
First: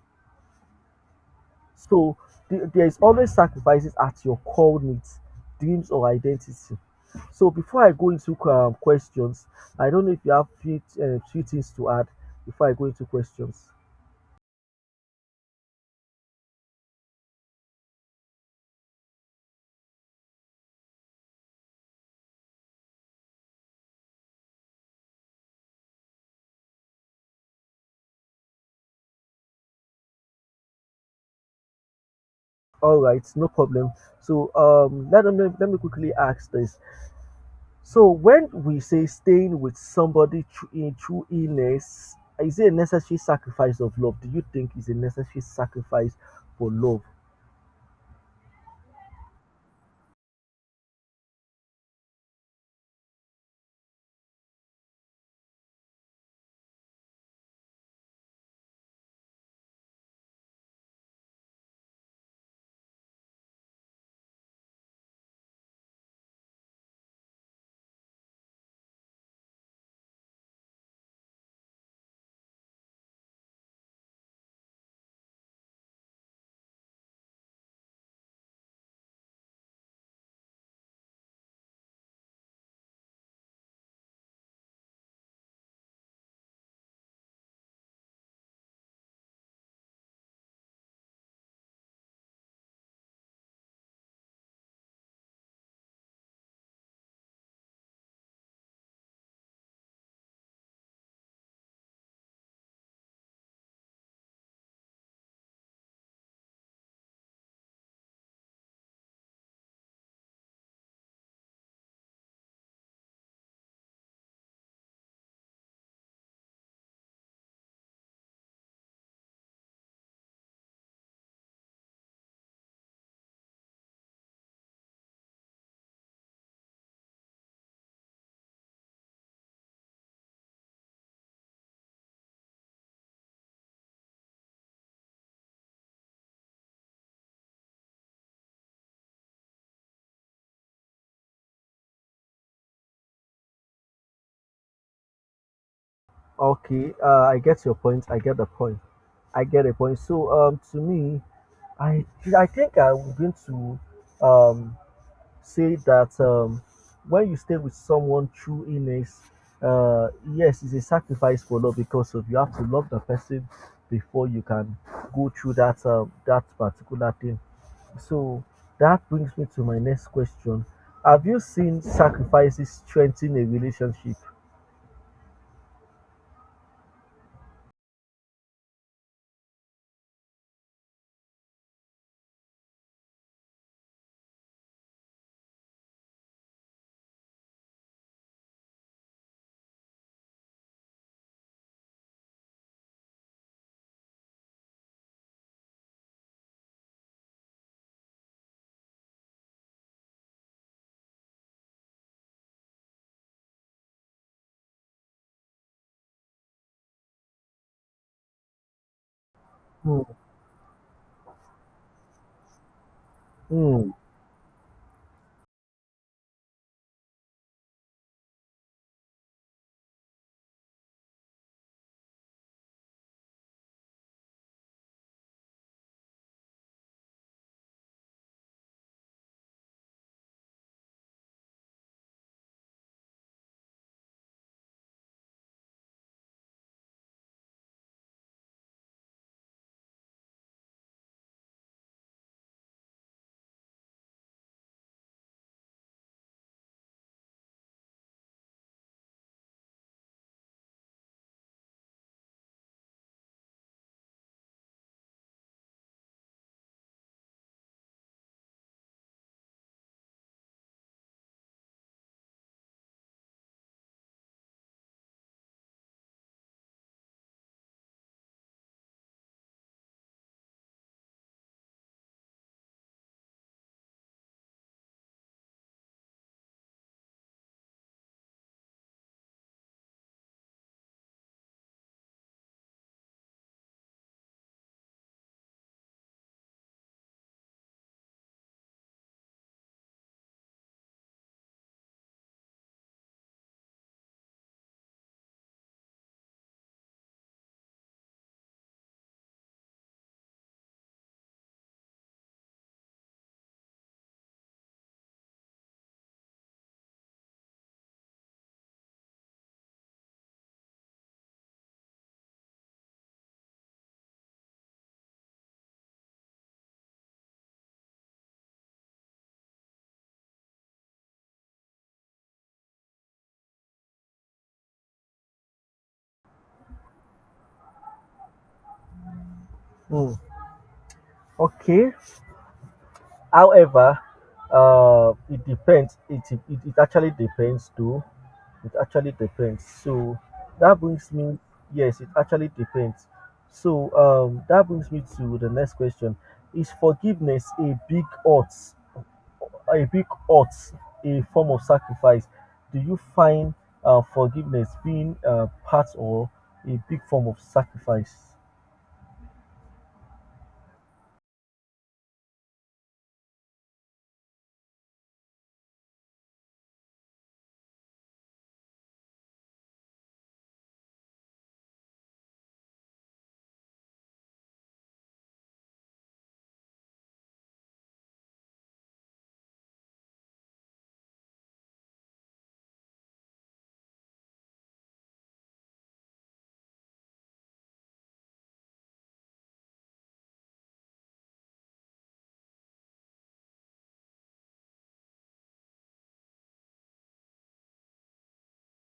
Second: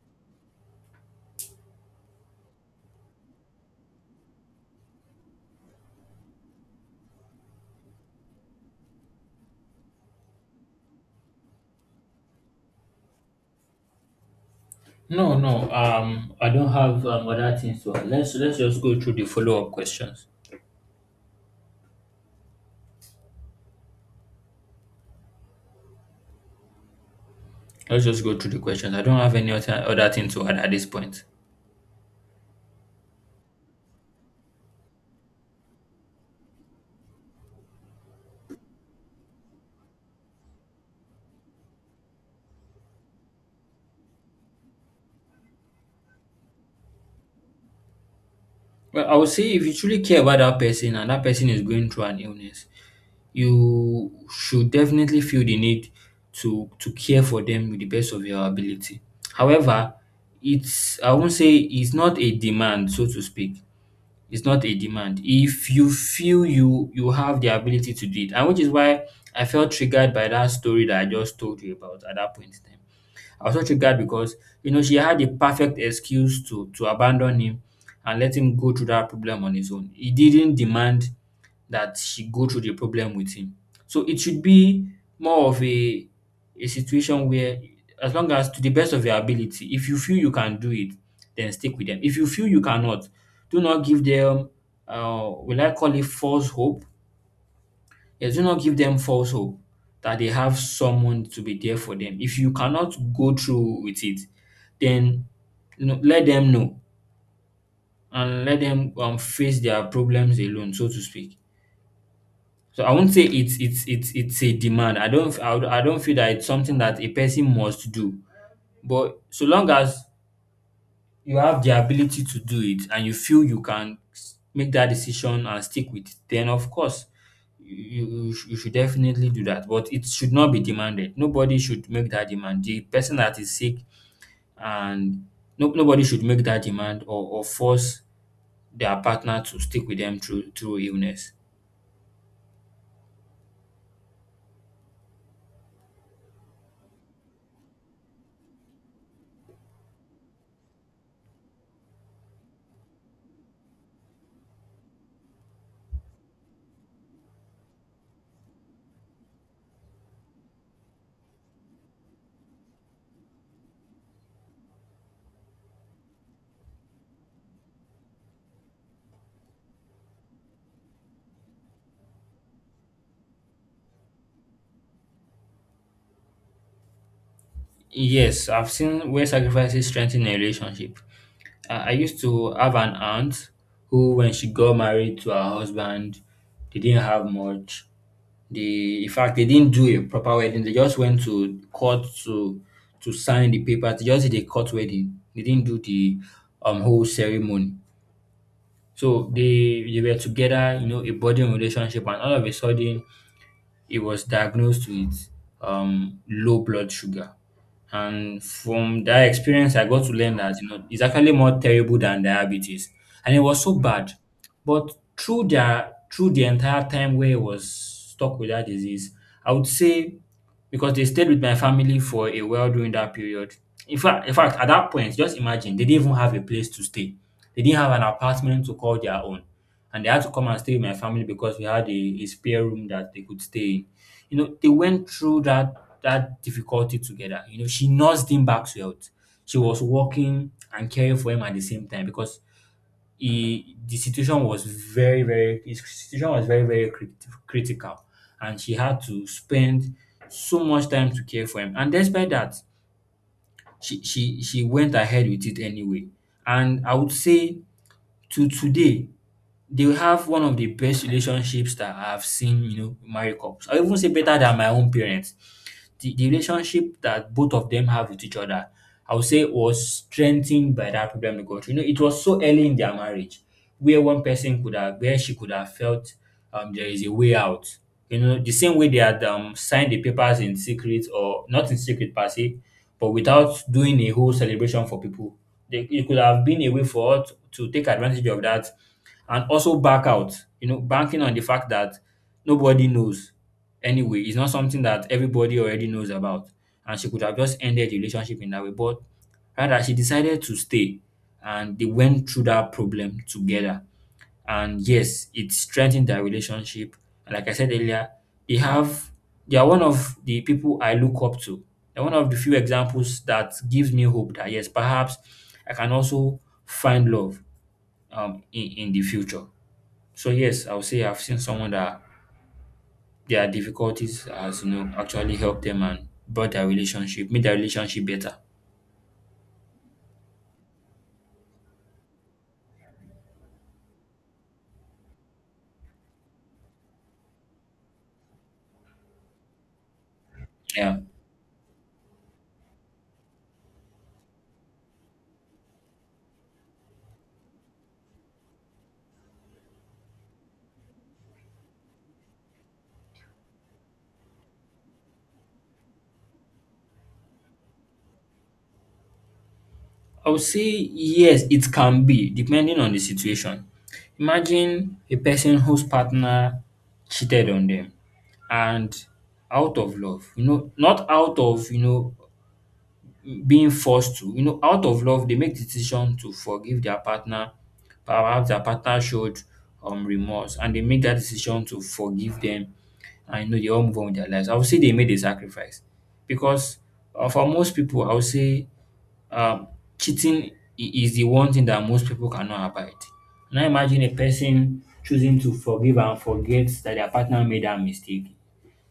S1: So there is always sacrifices at your core needs, dreams, or identity. So before I go into questions, I don't know if you have few, few things to add before I go into questions.
S2: No, no. I don't have other things to add. Let's just go through the follow up questions. Let's just go through the questions. I don't have any other thing to add at this point.
S1: All right, no problem. So let me quickly ask this. So when we say staying with somebody through, in, through illness, is it a necessary sacrifice of love? Do you think is a necessary sacrifice for love?
S2: Well, I would say if you truly care about that person and that person is going through an illness, you should definitely feel the need to care for them with the best of your ability. However, it's I won't say it's not a demand, so to speak. It's not a demand. If you feel you have the ability to do it, and which is why I felt triggered by that story that I just told you about at that point in time. I was so triggered because she had the perfect excuse to abandon him and let him go through that problem on his own. He didn't demand that she go through the problem with him. So it should be more of a situation where as long as to the best of your ability, if you feel you can do it, then stick with them. If you feel you cannot, do not give them will I call it false hope? Yes, do not give them false hope that they have someone to be there for them. If you cannot go through with it, then let them know and let them face their problems alone, so to speak. So I won't say it's a demand. I don't feel that it's something that a person must do. But so long as you have the ability to do it and you feel you can make that decision and stick with it, then of course you should definitely do that. But it should not be demanded. Nobody should make that demand. The person that is sick and no, nobody should make that demand or, force their partner to stick with them through illness.
S1: Okay, I get your point. I get the point. I get a point. So, to me, I I think I'm going to um say that when you stay with someone through illness, uh, yes, it's a sacrifice for love, because of you have to love the person before you can go through that that particular thing. So that brings me to my next question: have you seen sacrifices strengthen a relationship?
S2: Yes, I've seen where sacrifices strengthen a relationship. I used to have an aunt who, when she got married to her husband, they didn't have much. They, in fact, they didn't do a proper wedding. They just went to court to sign the papers. They just did a court wedding. They didn't do the whole ceremony. So they were together, you know, a budding relationship, and all of a sudden he was diagnosed with low blood sugar. And from that experience, I
S1: Hmm.
S2: got to learn that it's actually more terrible than diabetes, and it was so
S1: Hmm.
S2: bad. But through the entire time where I was stuck with that disease, I would say because they stayed with my family for a while during that period. In fact, at that point, just imagine they didn't even have a place to stay. They didn't have an apartment to call their own and they had to come and stay with my family because we had a, spare room that they could stay in. You know, they went through that difficulty together. You know, she nursed him back to health. She was working and caring for him at the same time because the situation was very, his situation was very, very critical, and she had to spend so much time to care for him. And despite that, she went ahead with it anyway. And I would say to today, they will have one of the best relationships that I've seen, you know, married couples. I even say better than my own parents. The relationship that both of them have with each other, I would say was strengthened by that problem they got through. You know, it was so early in their marriage where one person could have, where she could have felt there is a way out. You know, the same way they had signed the papers in secret or not in secret per se, but without doing a whole celebration for people. It could have been a way for us to take advantage of that and also back out, you know, banking on the fact that nobody knows anyway. It's not something that everybody already knows about. And she could have just ended the relationship in that way. But rather, she decided to stay and they went through that problem together. And yes, it strengthened their relationship. And like I said earlier, they have they are one of the people I look up to. They're one of the few examples that gives me hope that yes, perhaps I can also find love in, the future. So yes, I would say I've seen someone that their difficulties has actually helped them and brought their relationship, made their relationship better.
S1: Hmm. Okay, however, it depends. It, it actually depends too. It actually depends. So that
S2: Yeah.
S1: brings me, yes, it actually depends. So that brings me to the next question: is forgiveness a big odds? A big odds, a form of sacrifice? Do you find forgiveness being part or a big form of sacrifice?
S2: I would say yes, it can be depending on the situation. Imagine a person whose partner cheated on them and out of love, you know, not out of, you know, being forced to. You know, out of love, they make decision to forgive their partner. Perhaps their partner showed remorse, and they make that decision to forgive them, and you know they all move on with their lives. I would say they made a sacrifice because for most people, I would say um, cheating is the one thing that most people cannot abide. Now imagine a person choosing to forgive and forget that their partner made that mistake.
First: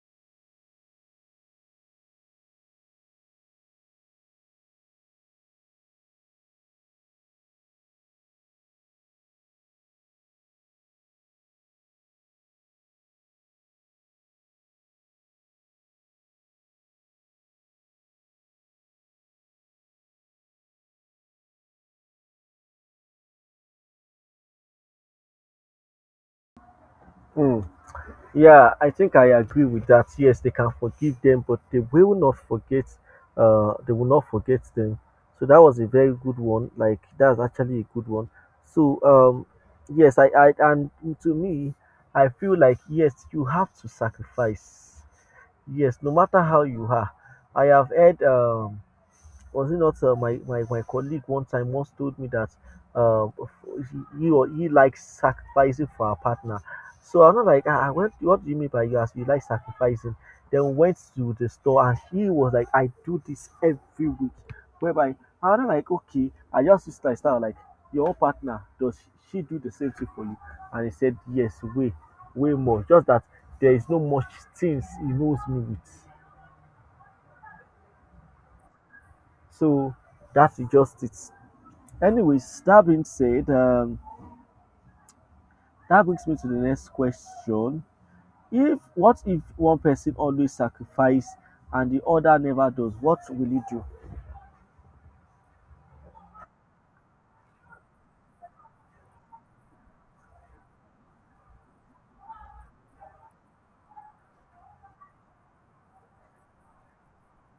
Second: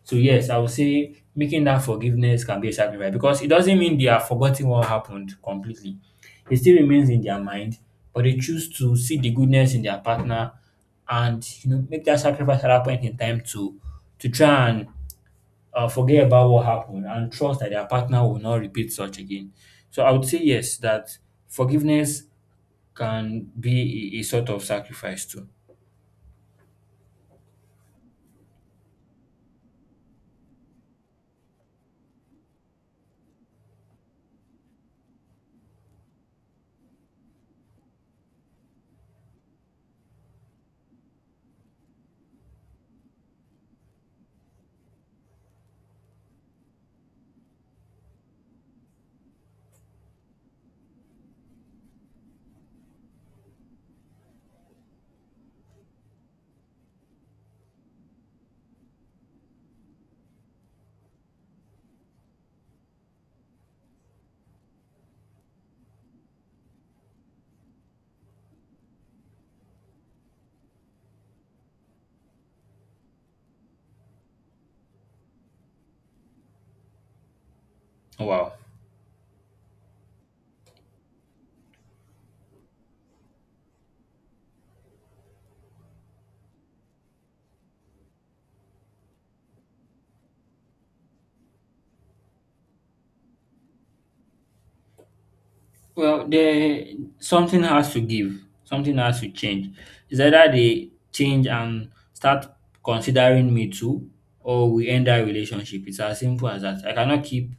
S2: So yes, I would say making that forgiveness can be a sacrifice because it doesn't mean they are forgetting what happened completely. It still remains in their mind, but they choose to see the goodness in their partner and you know make that sacrifice at that point in time to try and forget about what happened and trust that their partner will not repeat such again. So I would say yes, that forgiveness can be a sort of sacrifice too.
S1: Hmm. Yeah, I think I agree with that. Yes, they can forgive them, but they will not forget. They will not forget them. So that was a very good one. Like, that's actually a good one. So yes, I and to me, I feel like yes, you have to sacrifice. Yes, no matter how you are. I have heard was it not my colleague one time once told me that uh, he likes sacrificing for a partner. So I'm not like, ah, what do you mean by you as you like sacrificing? Then we went to the store and he was like, I do this every week. Whereby I'm not like, okay, I just used to start like, your partner does she do the same thing for you? And he said yes, way way more. Just that there is no much things he knows me with.
S2: Wow.
S1: So that's just it. Anyways, that being said, that brings me to the next question. If what if one person always sacrifice and the other never does, what will he do?
S2: Well, there something has to give, something has to change. It's either they change and start considering me too, or we end our relationship. It's as simple as that. I cannot keep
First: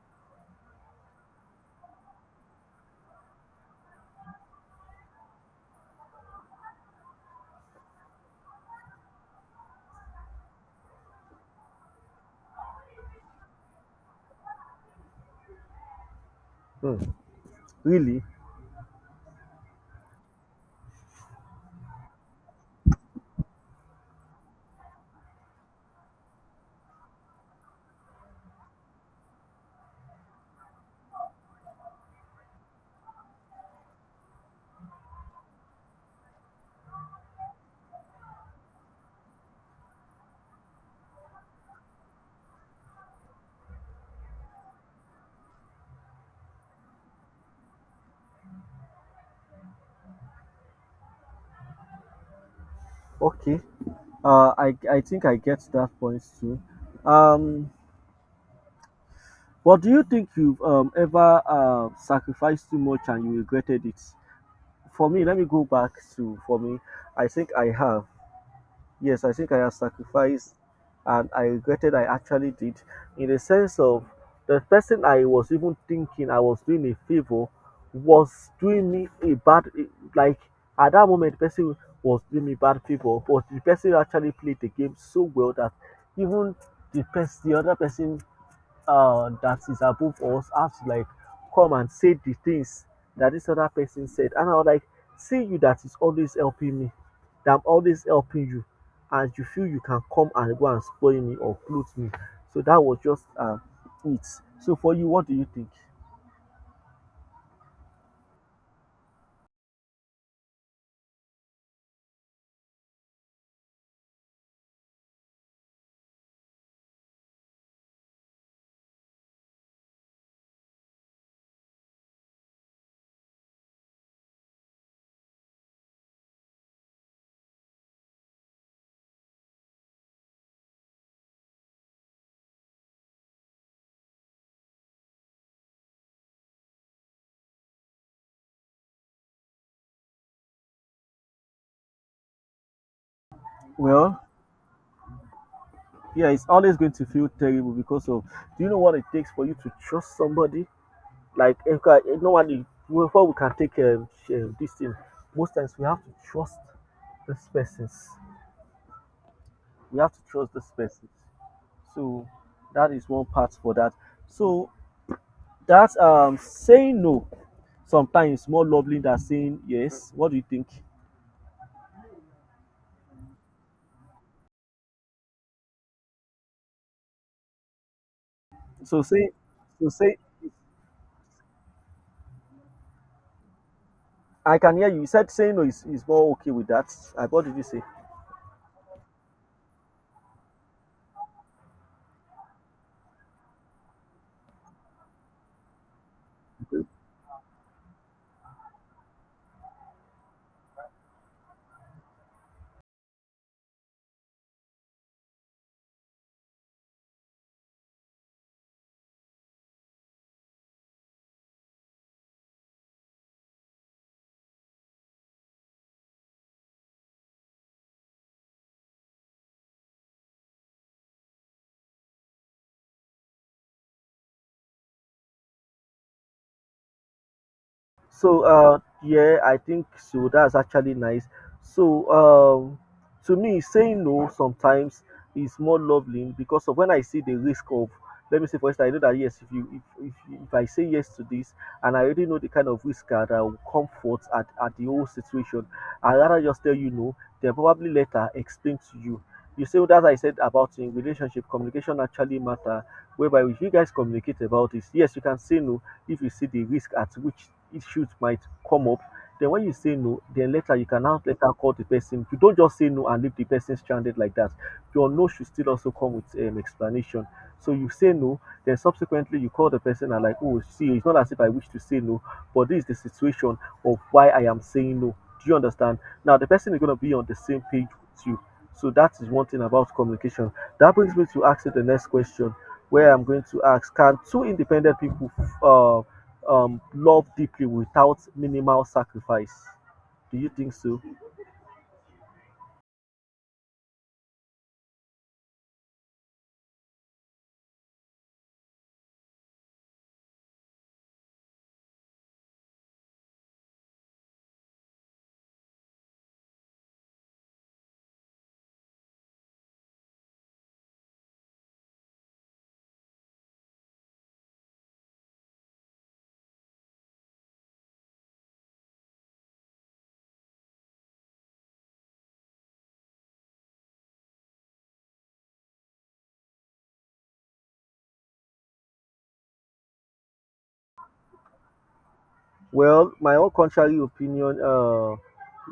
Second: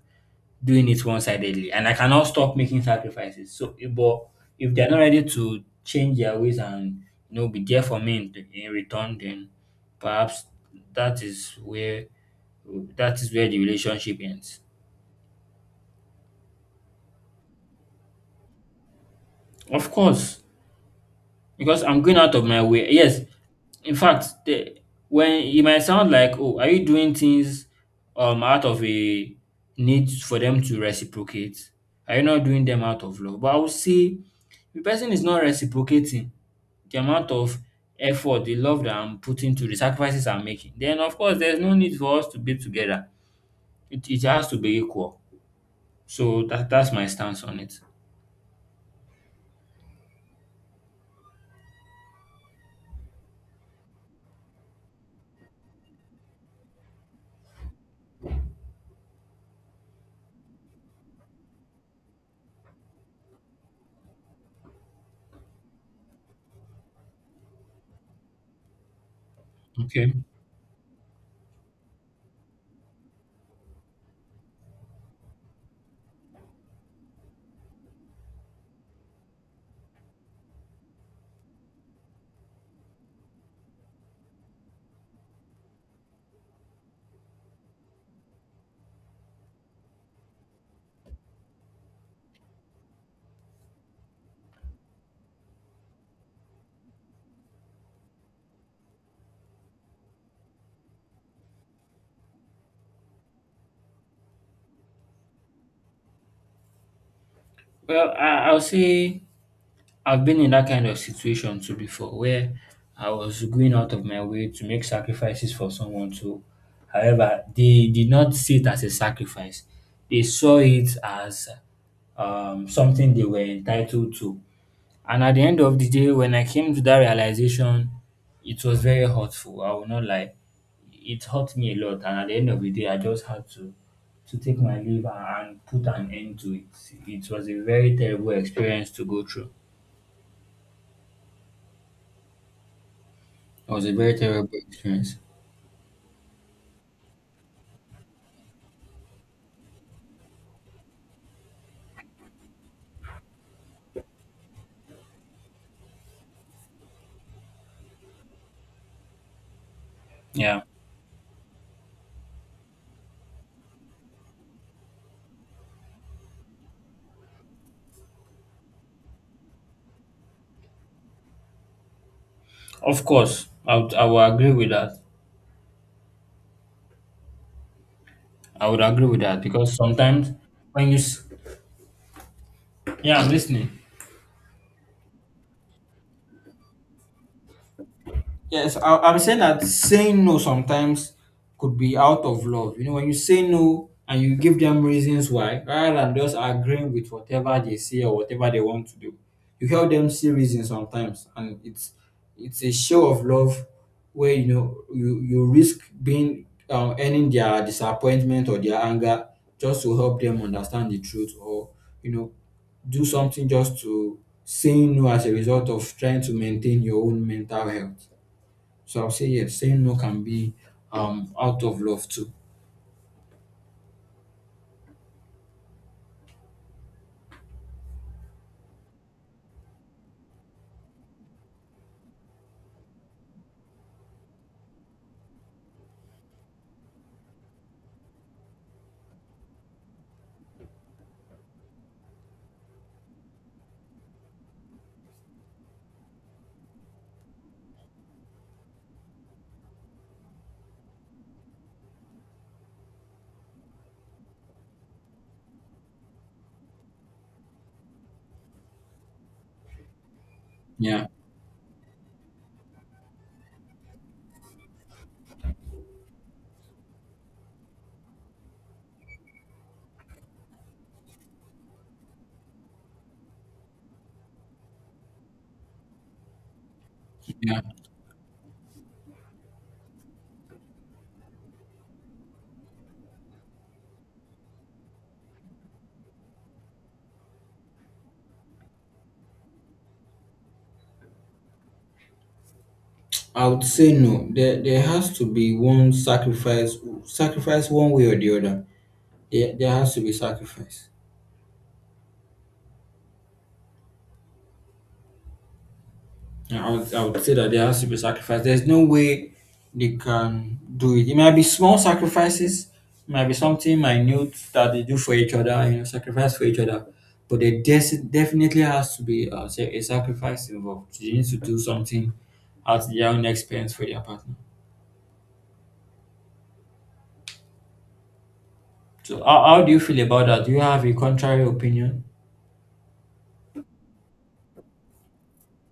S2: doing it one sidedly, and I cannot stop making sacrifices. So, but if they're not ready to change their ways and you know be there for me in return, then perhaps that is where that is where the relationship ends.
S1: Hmm. Really?
S2: Of course, because I'm going out of my way. Yes, in fact, when it might sound like, oh, are you doing things out of a need for them to reciprocate? Are you not doing them out of love? But I would say the person is not reciprocating the amount of effort, the love that I'm putting to the sacrifices I'm making. Then of course there's no need for us to be together. It has to be equal. So that's my stance on it.
S1: Okay. I think I get that point too. Um, but do you think you've ever sacrificed too much and you regretted it? For me, let me go back to for me. I think I have. Yes, I think I have
S2: Okay.
S1: sacrificed and I regretted. I actually did, in the sense of, the person I was even thinking I was doing a favor was doing me a bad, like, at that moment the person was doing me bad favor, but the person actually played the game so well that even the person, the other person, that is above us have to, like, come and say the things that this other person said. And I was like, see you that is always helping me, that I'm always helping you, and you feel you can come and go and spoil me or clothe me. So that was just it. So for you, what do you think?
S2: Well, I'll say I've been in that kind of situation too before where I was going out of my way to make sacrifices for someone too. However, they did not see it as a sacrifice. They saw it as something they were entitled to. And at the end of the day, when I came to that realization, it was very hurtful. I will not lie. It hurt me a lot. And at the end of the day, I just had to take my leave and put an end to it. It was a very terrible experience to go through. It was a very
S1: Well,
S2: terrible experience.
S1: yeah, it's always going to feel terrible because of, do you know what it takes for you to trust somebody? Like if normally before we can take this thing, most times we have to trust this persons. We have to trust
S2: Yeah,
S1: this person. So that is one part for that. So that saying no sometimes more lovely than saying yes. What do you think?
S2: of course, I would agree with that. I would
S1: So
S2: agree with
S1: say
S2: that because
S1: so say.
S2: sometimes when you, s- yeah, I'm listening.
S1: I can hear you. You said saying no is, is more okay with that. I what did you say?
S2: Yes, I'm saying that saying no sometimes could be out of love. You know, when you say no and you give them reasons why, rather than just agreeing with whatever they say or whatever they want to do, you help them see reasons sometimes, and it's a show of love where you know you risk being earning their disappointment or their anger just to help them understand the truth or you know do something just to saying no as a result of trying to maintain your own mental health. So I'll say yes. Saying no can be out of love too.
S1: So yeah, I think so. That's actually nice. So um, to me saying no sometimes is more lovely because of when I see the risk of, let me say for instance, I know that yes, if you if I say yes to this and I already know the kind of risk that I will come forth at the whole situation, I rather just tell you no, then probably later explain to you. You see, what I said about in relationship, communication actually matter, whereby if you guys communicate about this, yes, you can say no, if you see the risk at which issues might come up, then when you say no then later you can
S2: Yeah,
S1: now later call the person. You don't just say no and leave the person stranded like that. Your no should still also come with an explanation. So you say no, then subsequently you call the person and like, oh, see, it's not as if I wish to say no, but this is the situation of why I am saying no. Do you understand? Now the person is going to be on the
S2: yeah.
S1: same page with you. So that is one thing about communication, that brings me to ask you the next question, where I'm going to ask, can two independent people uh, love deeply without minimal sacrifice? Do you think so?
S2: I would say no. There has to be one sacrifice sacrifice one way or the other. There has to be sacrifice. Yeah, I would say that there has to be sacrifice. There's no way they can do it. It might be small sacrifices, it might be something minute that they do for each other, you know, sacrifice for each other. But there definitely has to be a sacrifice involved. They need to do something at their own expense for their partner. So, how do you feel about that? Do you have a contrary opinion?
S1: Well, my own contrary opinion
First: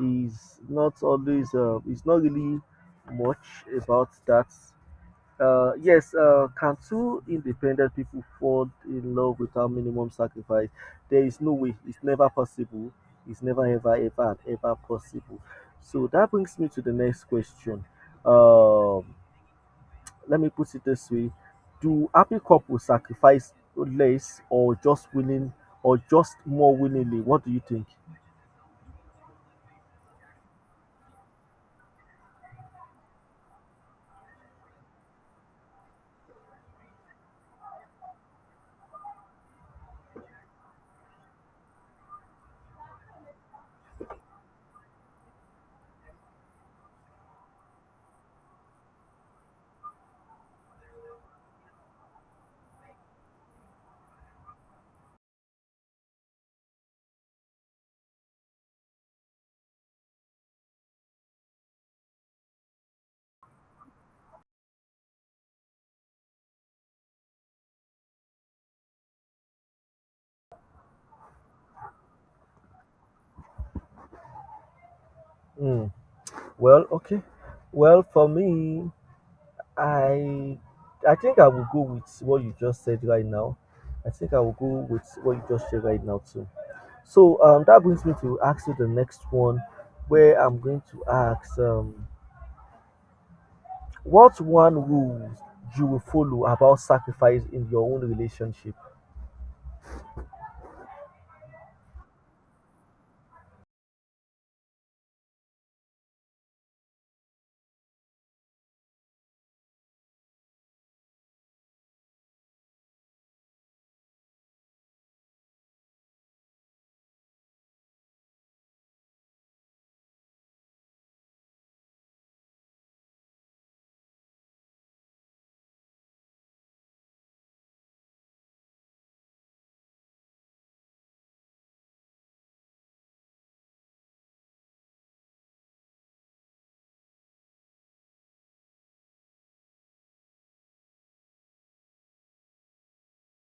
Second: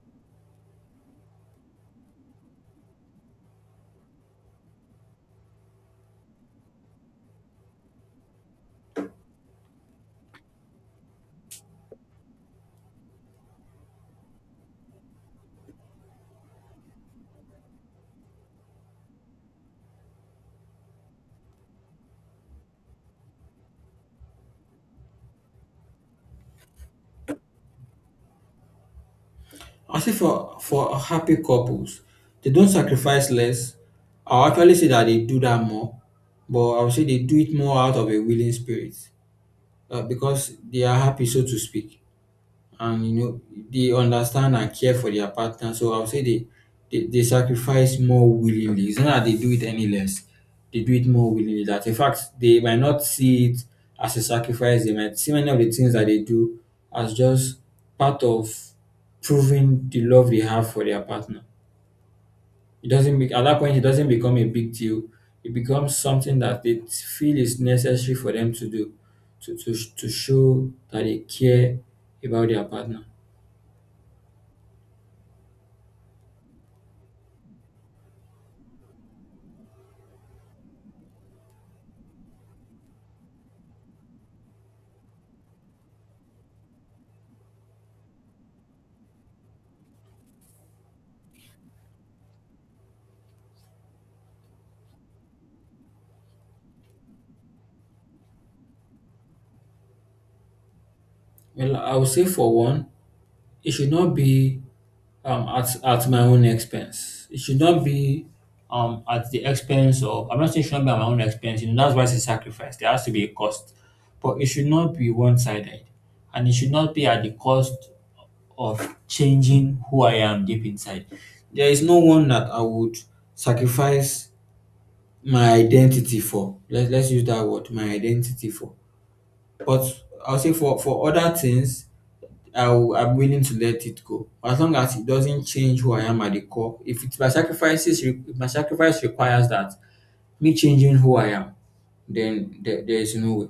S1: is not always, it's not really much about that. Yes, can two independent people fall in love without minimum sacrifice? There is no way. It's never possible. It's never, ever, ever, and ever possible. So that brings me to the next question. Um, let me put it this way, do happy couples sacrifice less, or just willing, or just more willingly? What do you think?
S2: I say for happy couples, they don't sacrifice less. I'll actually say that they do that more, but I would say they do it more out of a willing spirit because they are happy, so to speak, and you know they understand and care for their partner. So I would say they sacrifice more willingly. It's not that they do it any less. They do it more willingly. That in fact they might not see it as a sacrifice. They might see many of the things that they do as just part of proving the love they have for their partner. It doesn't make at that point it doesn't become a big deal. It becomes something that they feel is necessary for them to do to show that they care about their partner.
S1: Hmm. Well, okay. Well, for me, I I think I will go with what you just said right now. I think I will go with what you just said right now too. So that brings me to ask you the next one, where I'm going to ask what one rule you will follow about sacrifice in your own relationship.
S2: Well, I would say for one, it should not be at my own expense. It should not be at the expense of, I'm not saying it should not be at my own expense. You know, that's why it's a sacrifice. There has to be a cost. But it should not be one sided. And it should not be at the cost of changing who I am deep inside. There is no one that I would sacrifice my identity for. Let's use that word, my identity for. But I'll say for, other things, I'm willing to let it go. As long as it doesn't change who I am at the core. If it, my sacrifices, re- if my sacrifice requires that me changing who I am, then there is no way.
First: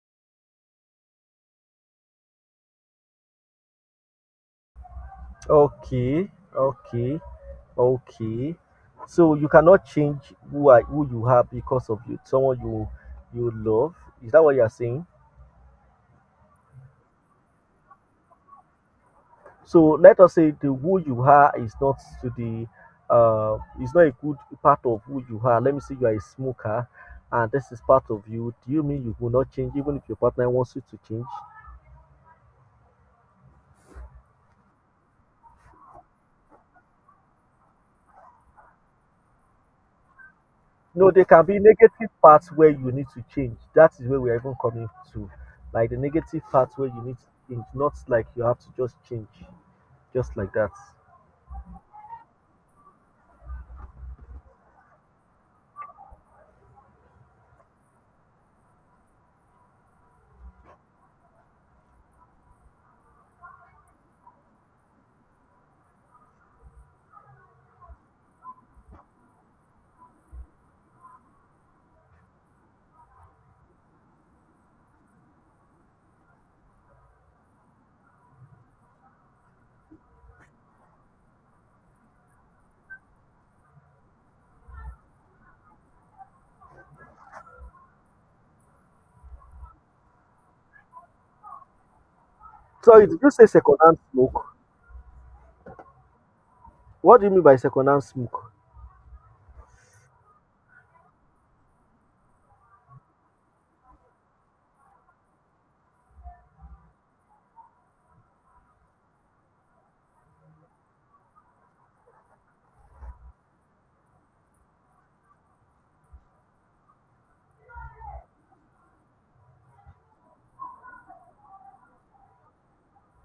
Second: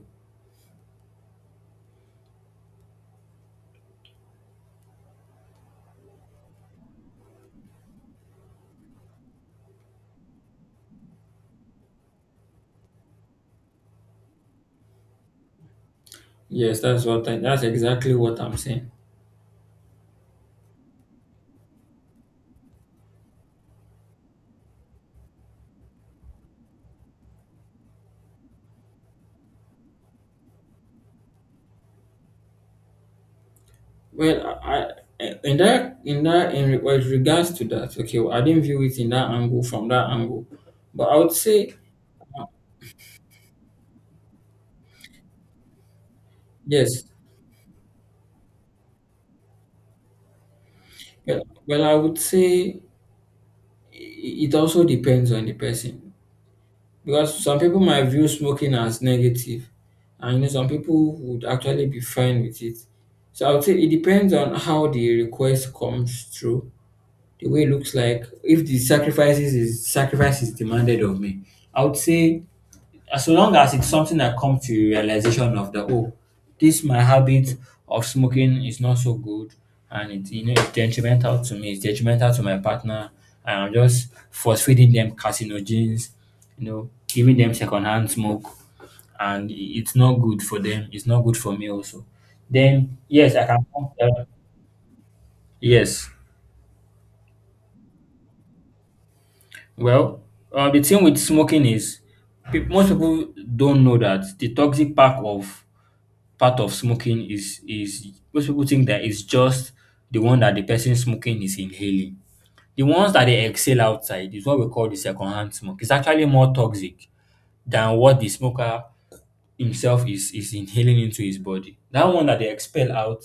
S1: Okay, okay, okay. So you cannot change who are who you are because of you someone you you love. Is that what you are saying?
S2: Yes, that's what that's exactly what I'm saying.
S1: So let us say the who you are is not to the is not a good part of who you are. Let me say you are a smoker and this is part of you. Do you mean you will not change even if your partner wants you to change?
S2: Well, I in that in that in re- well, with regards to that, okay, well, I didn't view it in that angle from that angle, but
S1: No,
S2: I
S1: there
S2: would
S1: can be
S2: say
S1: negative parts where you need to change. That is where we are even coming to. Like the negative parts where you
S2: yes.
S1: need to change, not like you have to just change, just like that.
S2: Well, well I would say it also depends on the person. Because some people might view smoking as negative, and you know some people would actually be fine with it. So I would say it depends on how the request comes through, the way it looks like. If the sacrifices is sacrifice is demanded of me, I would say as long as it's something that comes to realization of that, oh, this my habit of smoking is not so good and it you know it's detrimental to me, it's detrimental to my partner, and I'm just force feeding them carcinogens, you know, giving them secondhand smoke, and it's not good for them, it's not good for me also. Then
S1: So, did you
S2: yes,
S1: say
S2: I can come
S1: secondhand
S2: to that.
S1: smoke?
S2: Yes.
S1: What do you mean by secondhand smoke?
S2: Well, the thing with smoking is most people don't know that the toxic part of smoking is most people think that it's just the one that the person smoking is inhaling. The ones that they exhale outside is what we call the secondhand smoke. It's actually more toxic than what the smoker himself is inhaling into his body. That one that they expel out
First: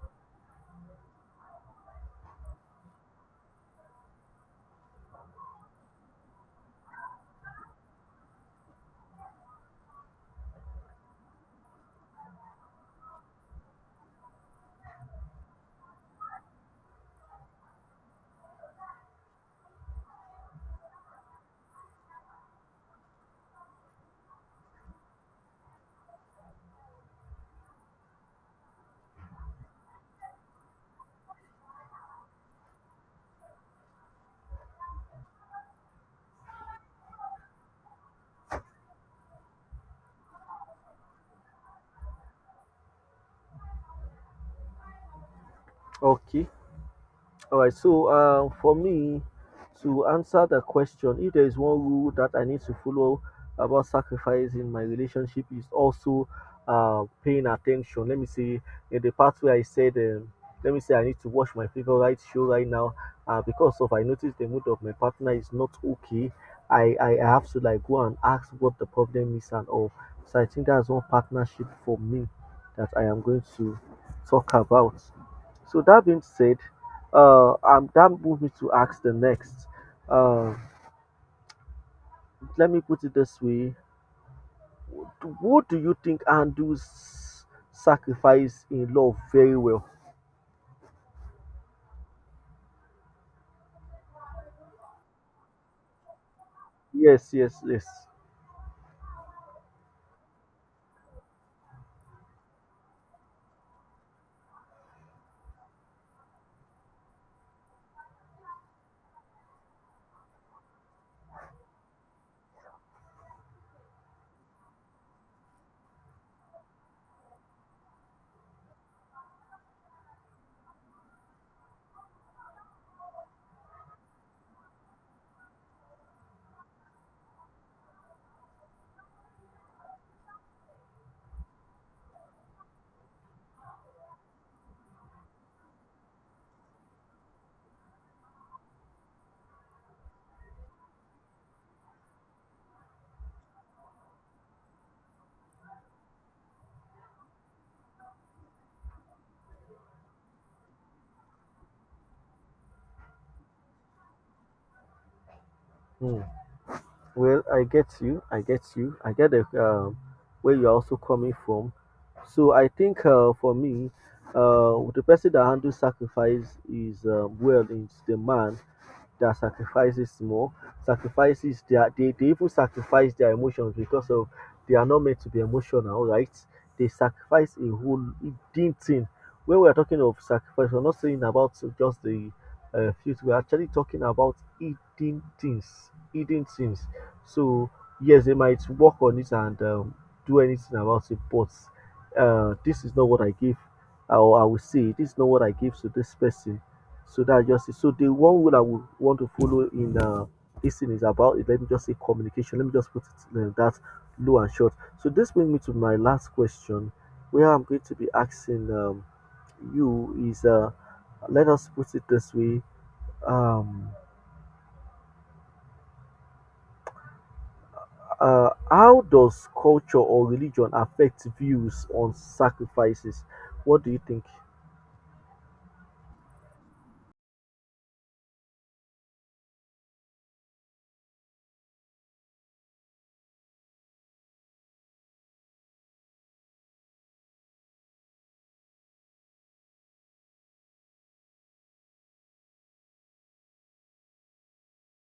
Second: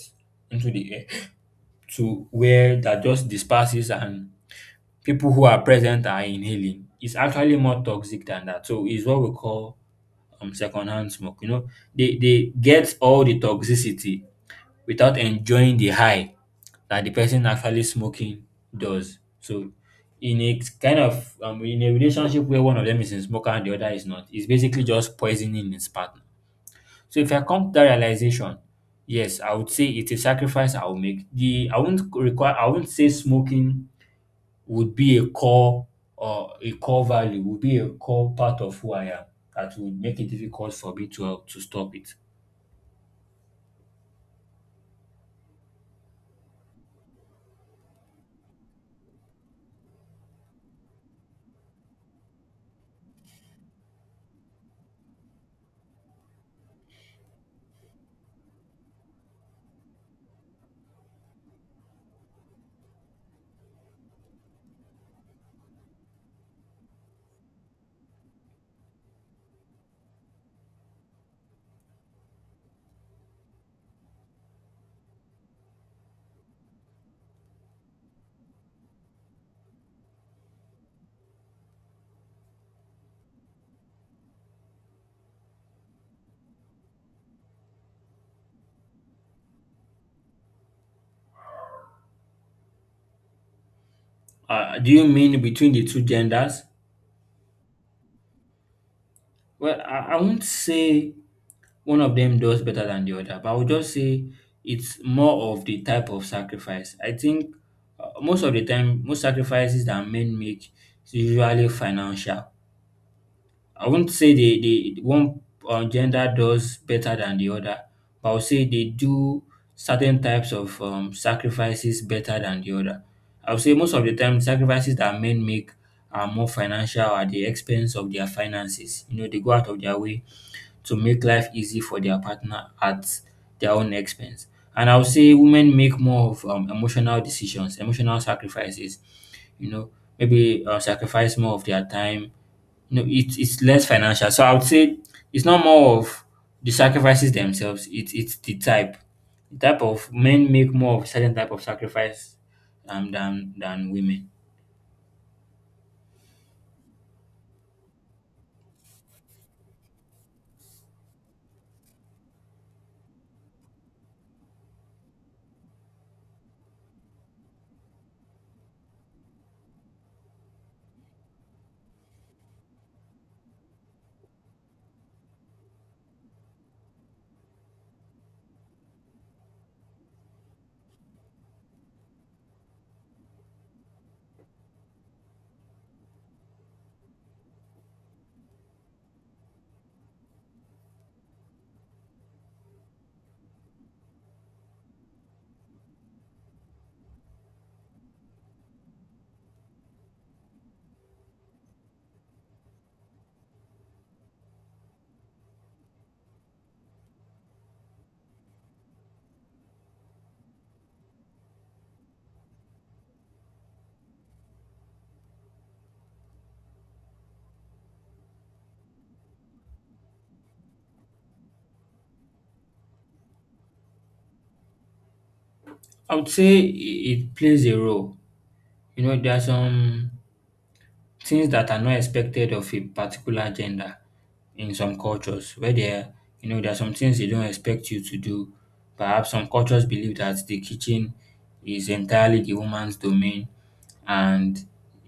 S2: into the air to where that just disperses and people who are present are inhaling is actually more toxic than that. So it's what we call secondhand smoke. You know, they get all the toxicity without enjoying the high that the person actually smoking does. So in a kind of in a relationship where one of them is a smoker and the other is not, it's basically just poisoning his partner. So if I come to that realization, yes, I would say it's a sacrifice I will make. The I won't require I won't say smoking would be a core or a core value, would be a core part of who I am that would make it difficult for me to stop it.
S1: Okay. All right. So, for me to answer the question, if there is one rule that I need to follow about sacrifice in my relationship, is also paying attention. Let me see, in the part where I said, let me say I need to watch my favorite show right now, because of I noticed the mood of my partner is not okay. I have to, like, go and ask what the problem is and all. So I think that's one partnership for me that I am going to talk about. So that being said, that moves me to ask the next. Uh, let me put it this way: what do you think handles sacrifice in love very well?
S2: Do you mean between the two genders?
S1: Yes, yes, yes.
S2: Well, I won't say one of them does better than the other, but I would just say it's more of the type of sacrifice. I think most of the time, most sacrifices that men make is usually financial. I won't say the one gender does better than the other, but I would say they do certain types of sacrifices better than the other. I would say most of the time, sacrifices that men make are more financial at the expense of their finances. You know, they go out of their way to make life easy for their partner at their own expense. And I would say women make more of emotional decisions, emotional sacrifices. You know, maybe sacrifice more of their time. You know, it's less financial. So I would say it's not more of the sacrifices themselves. It it's the type of men make more of certain type of sacrifice than women.
S1: Hmm. Well, I get you. I get you. I get the where you're also coming from. So I think for me, the person that handles sacrifice is well is the man that sacrifices more, sacrifices their, they even sacrifice their emotions because of they are not meant to be emotional, right? They sacrifice a whole deep thing. When we are talking of sacrifice, we're not saying about just the fruit. We're actually talking about eating things, eating things. So yes, they might work on it and do anything about it, but this is not what I give, or I will say, this is not what I give to this person so that just it. So the one rule I would want to follow in this thing is about is, let me just say communication. Let me just put it that low and short. So this brings me to my last question, where I'm going to be asking you is let us put it this way. Um, how does culture or religion affect views on sacrifices? What do you think?
S2: I would say it plays a role. You know, there are some things that are not expected of a particular gender in some cultures where there you know there are some things they don't expect you to do. Perhaps some cultures believe that the kitchen is entirely the woman's domain and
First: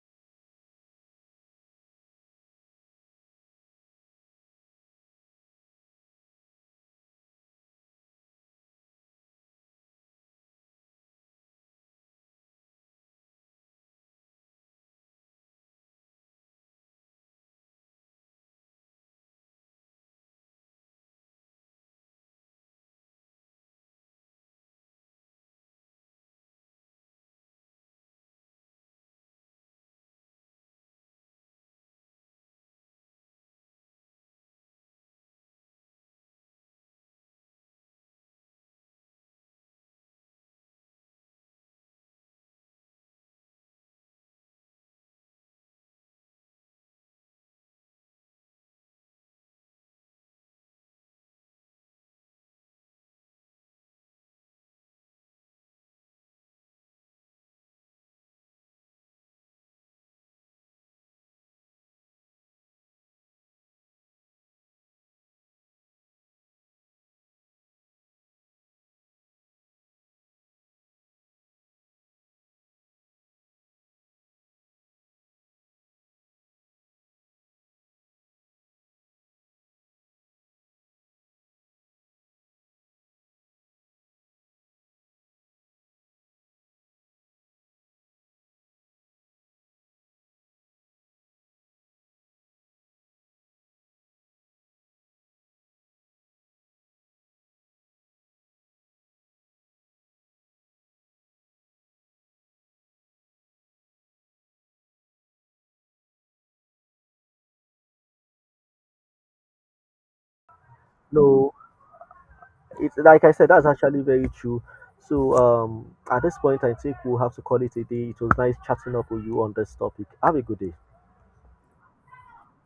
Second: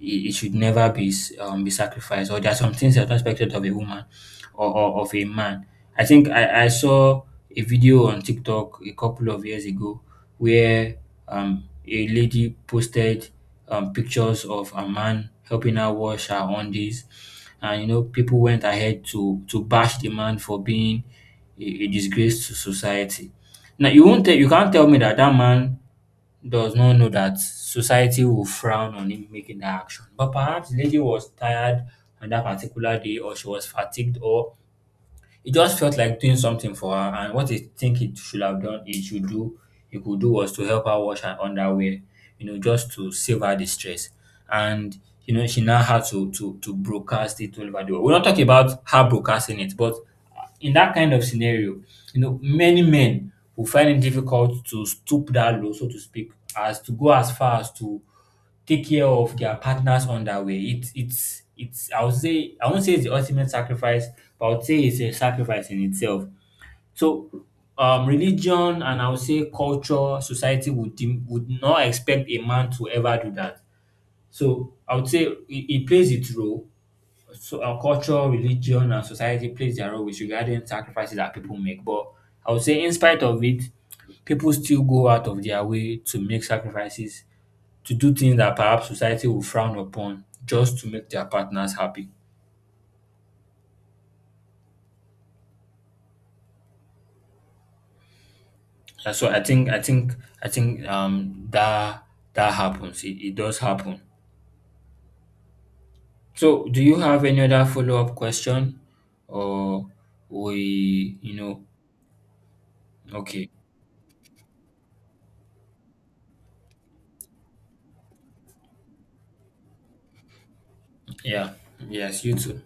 S2: it should never be be sacrificed. Or there are some things that are not expected of a woman or of a man. I think I saw a video on TikTok a couple of years ago where a lady posted pictures of a man helping her wash her undies. And you know, people went ahead to bash the man for being a disgrace to society. Now you won't tell, you can't tell me that that man does not know that society will frown on him making that action. But perhaps the lady was tired on that particular day, or she was fatigued, or it just felt like doing something for her, and what I think it should have done, it should do, it could do was to help her wash her underwear, you know, just to save her the stress. And you know, she now had to broadcast it all over the world. We're not talking about her broadcasting it, but in that kind of scenario, you know, many men will find it difficult to stoop that low, so to speak, as to go as far as to take care of their partners on that way. It's I would say I won't say it's the ultimate sacrifice, but I would say it's a sacrifice in itself. So religion and I would say culture, society would would not expect a man to ever do that. So I would say it plays its role. So our culture, religion, and society plays their role with regarding sacrifices that people make. But I would say in spite of it, people still go out of their way to make sacrifices to do things that perhaps society will frown upon just to make their partners happy. And so I think that that happens. It does happen. So do you have any other follow up question or we you
S1: No,
S2: know
S1: it's like I said,
S2: okay.
S1: that's actually very true. So at this point, I think we'll have to call it a day. It was nice chatting up with you on this topic. Have a good day.
S2: Yeah. Yes, you too.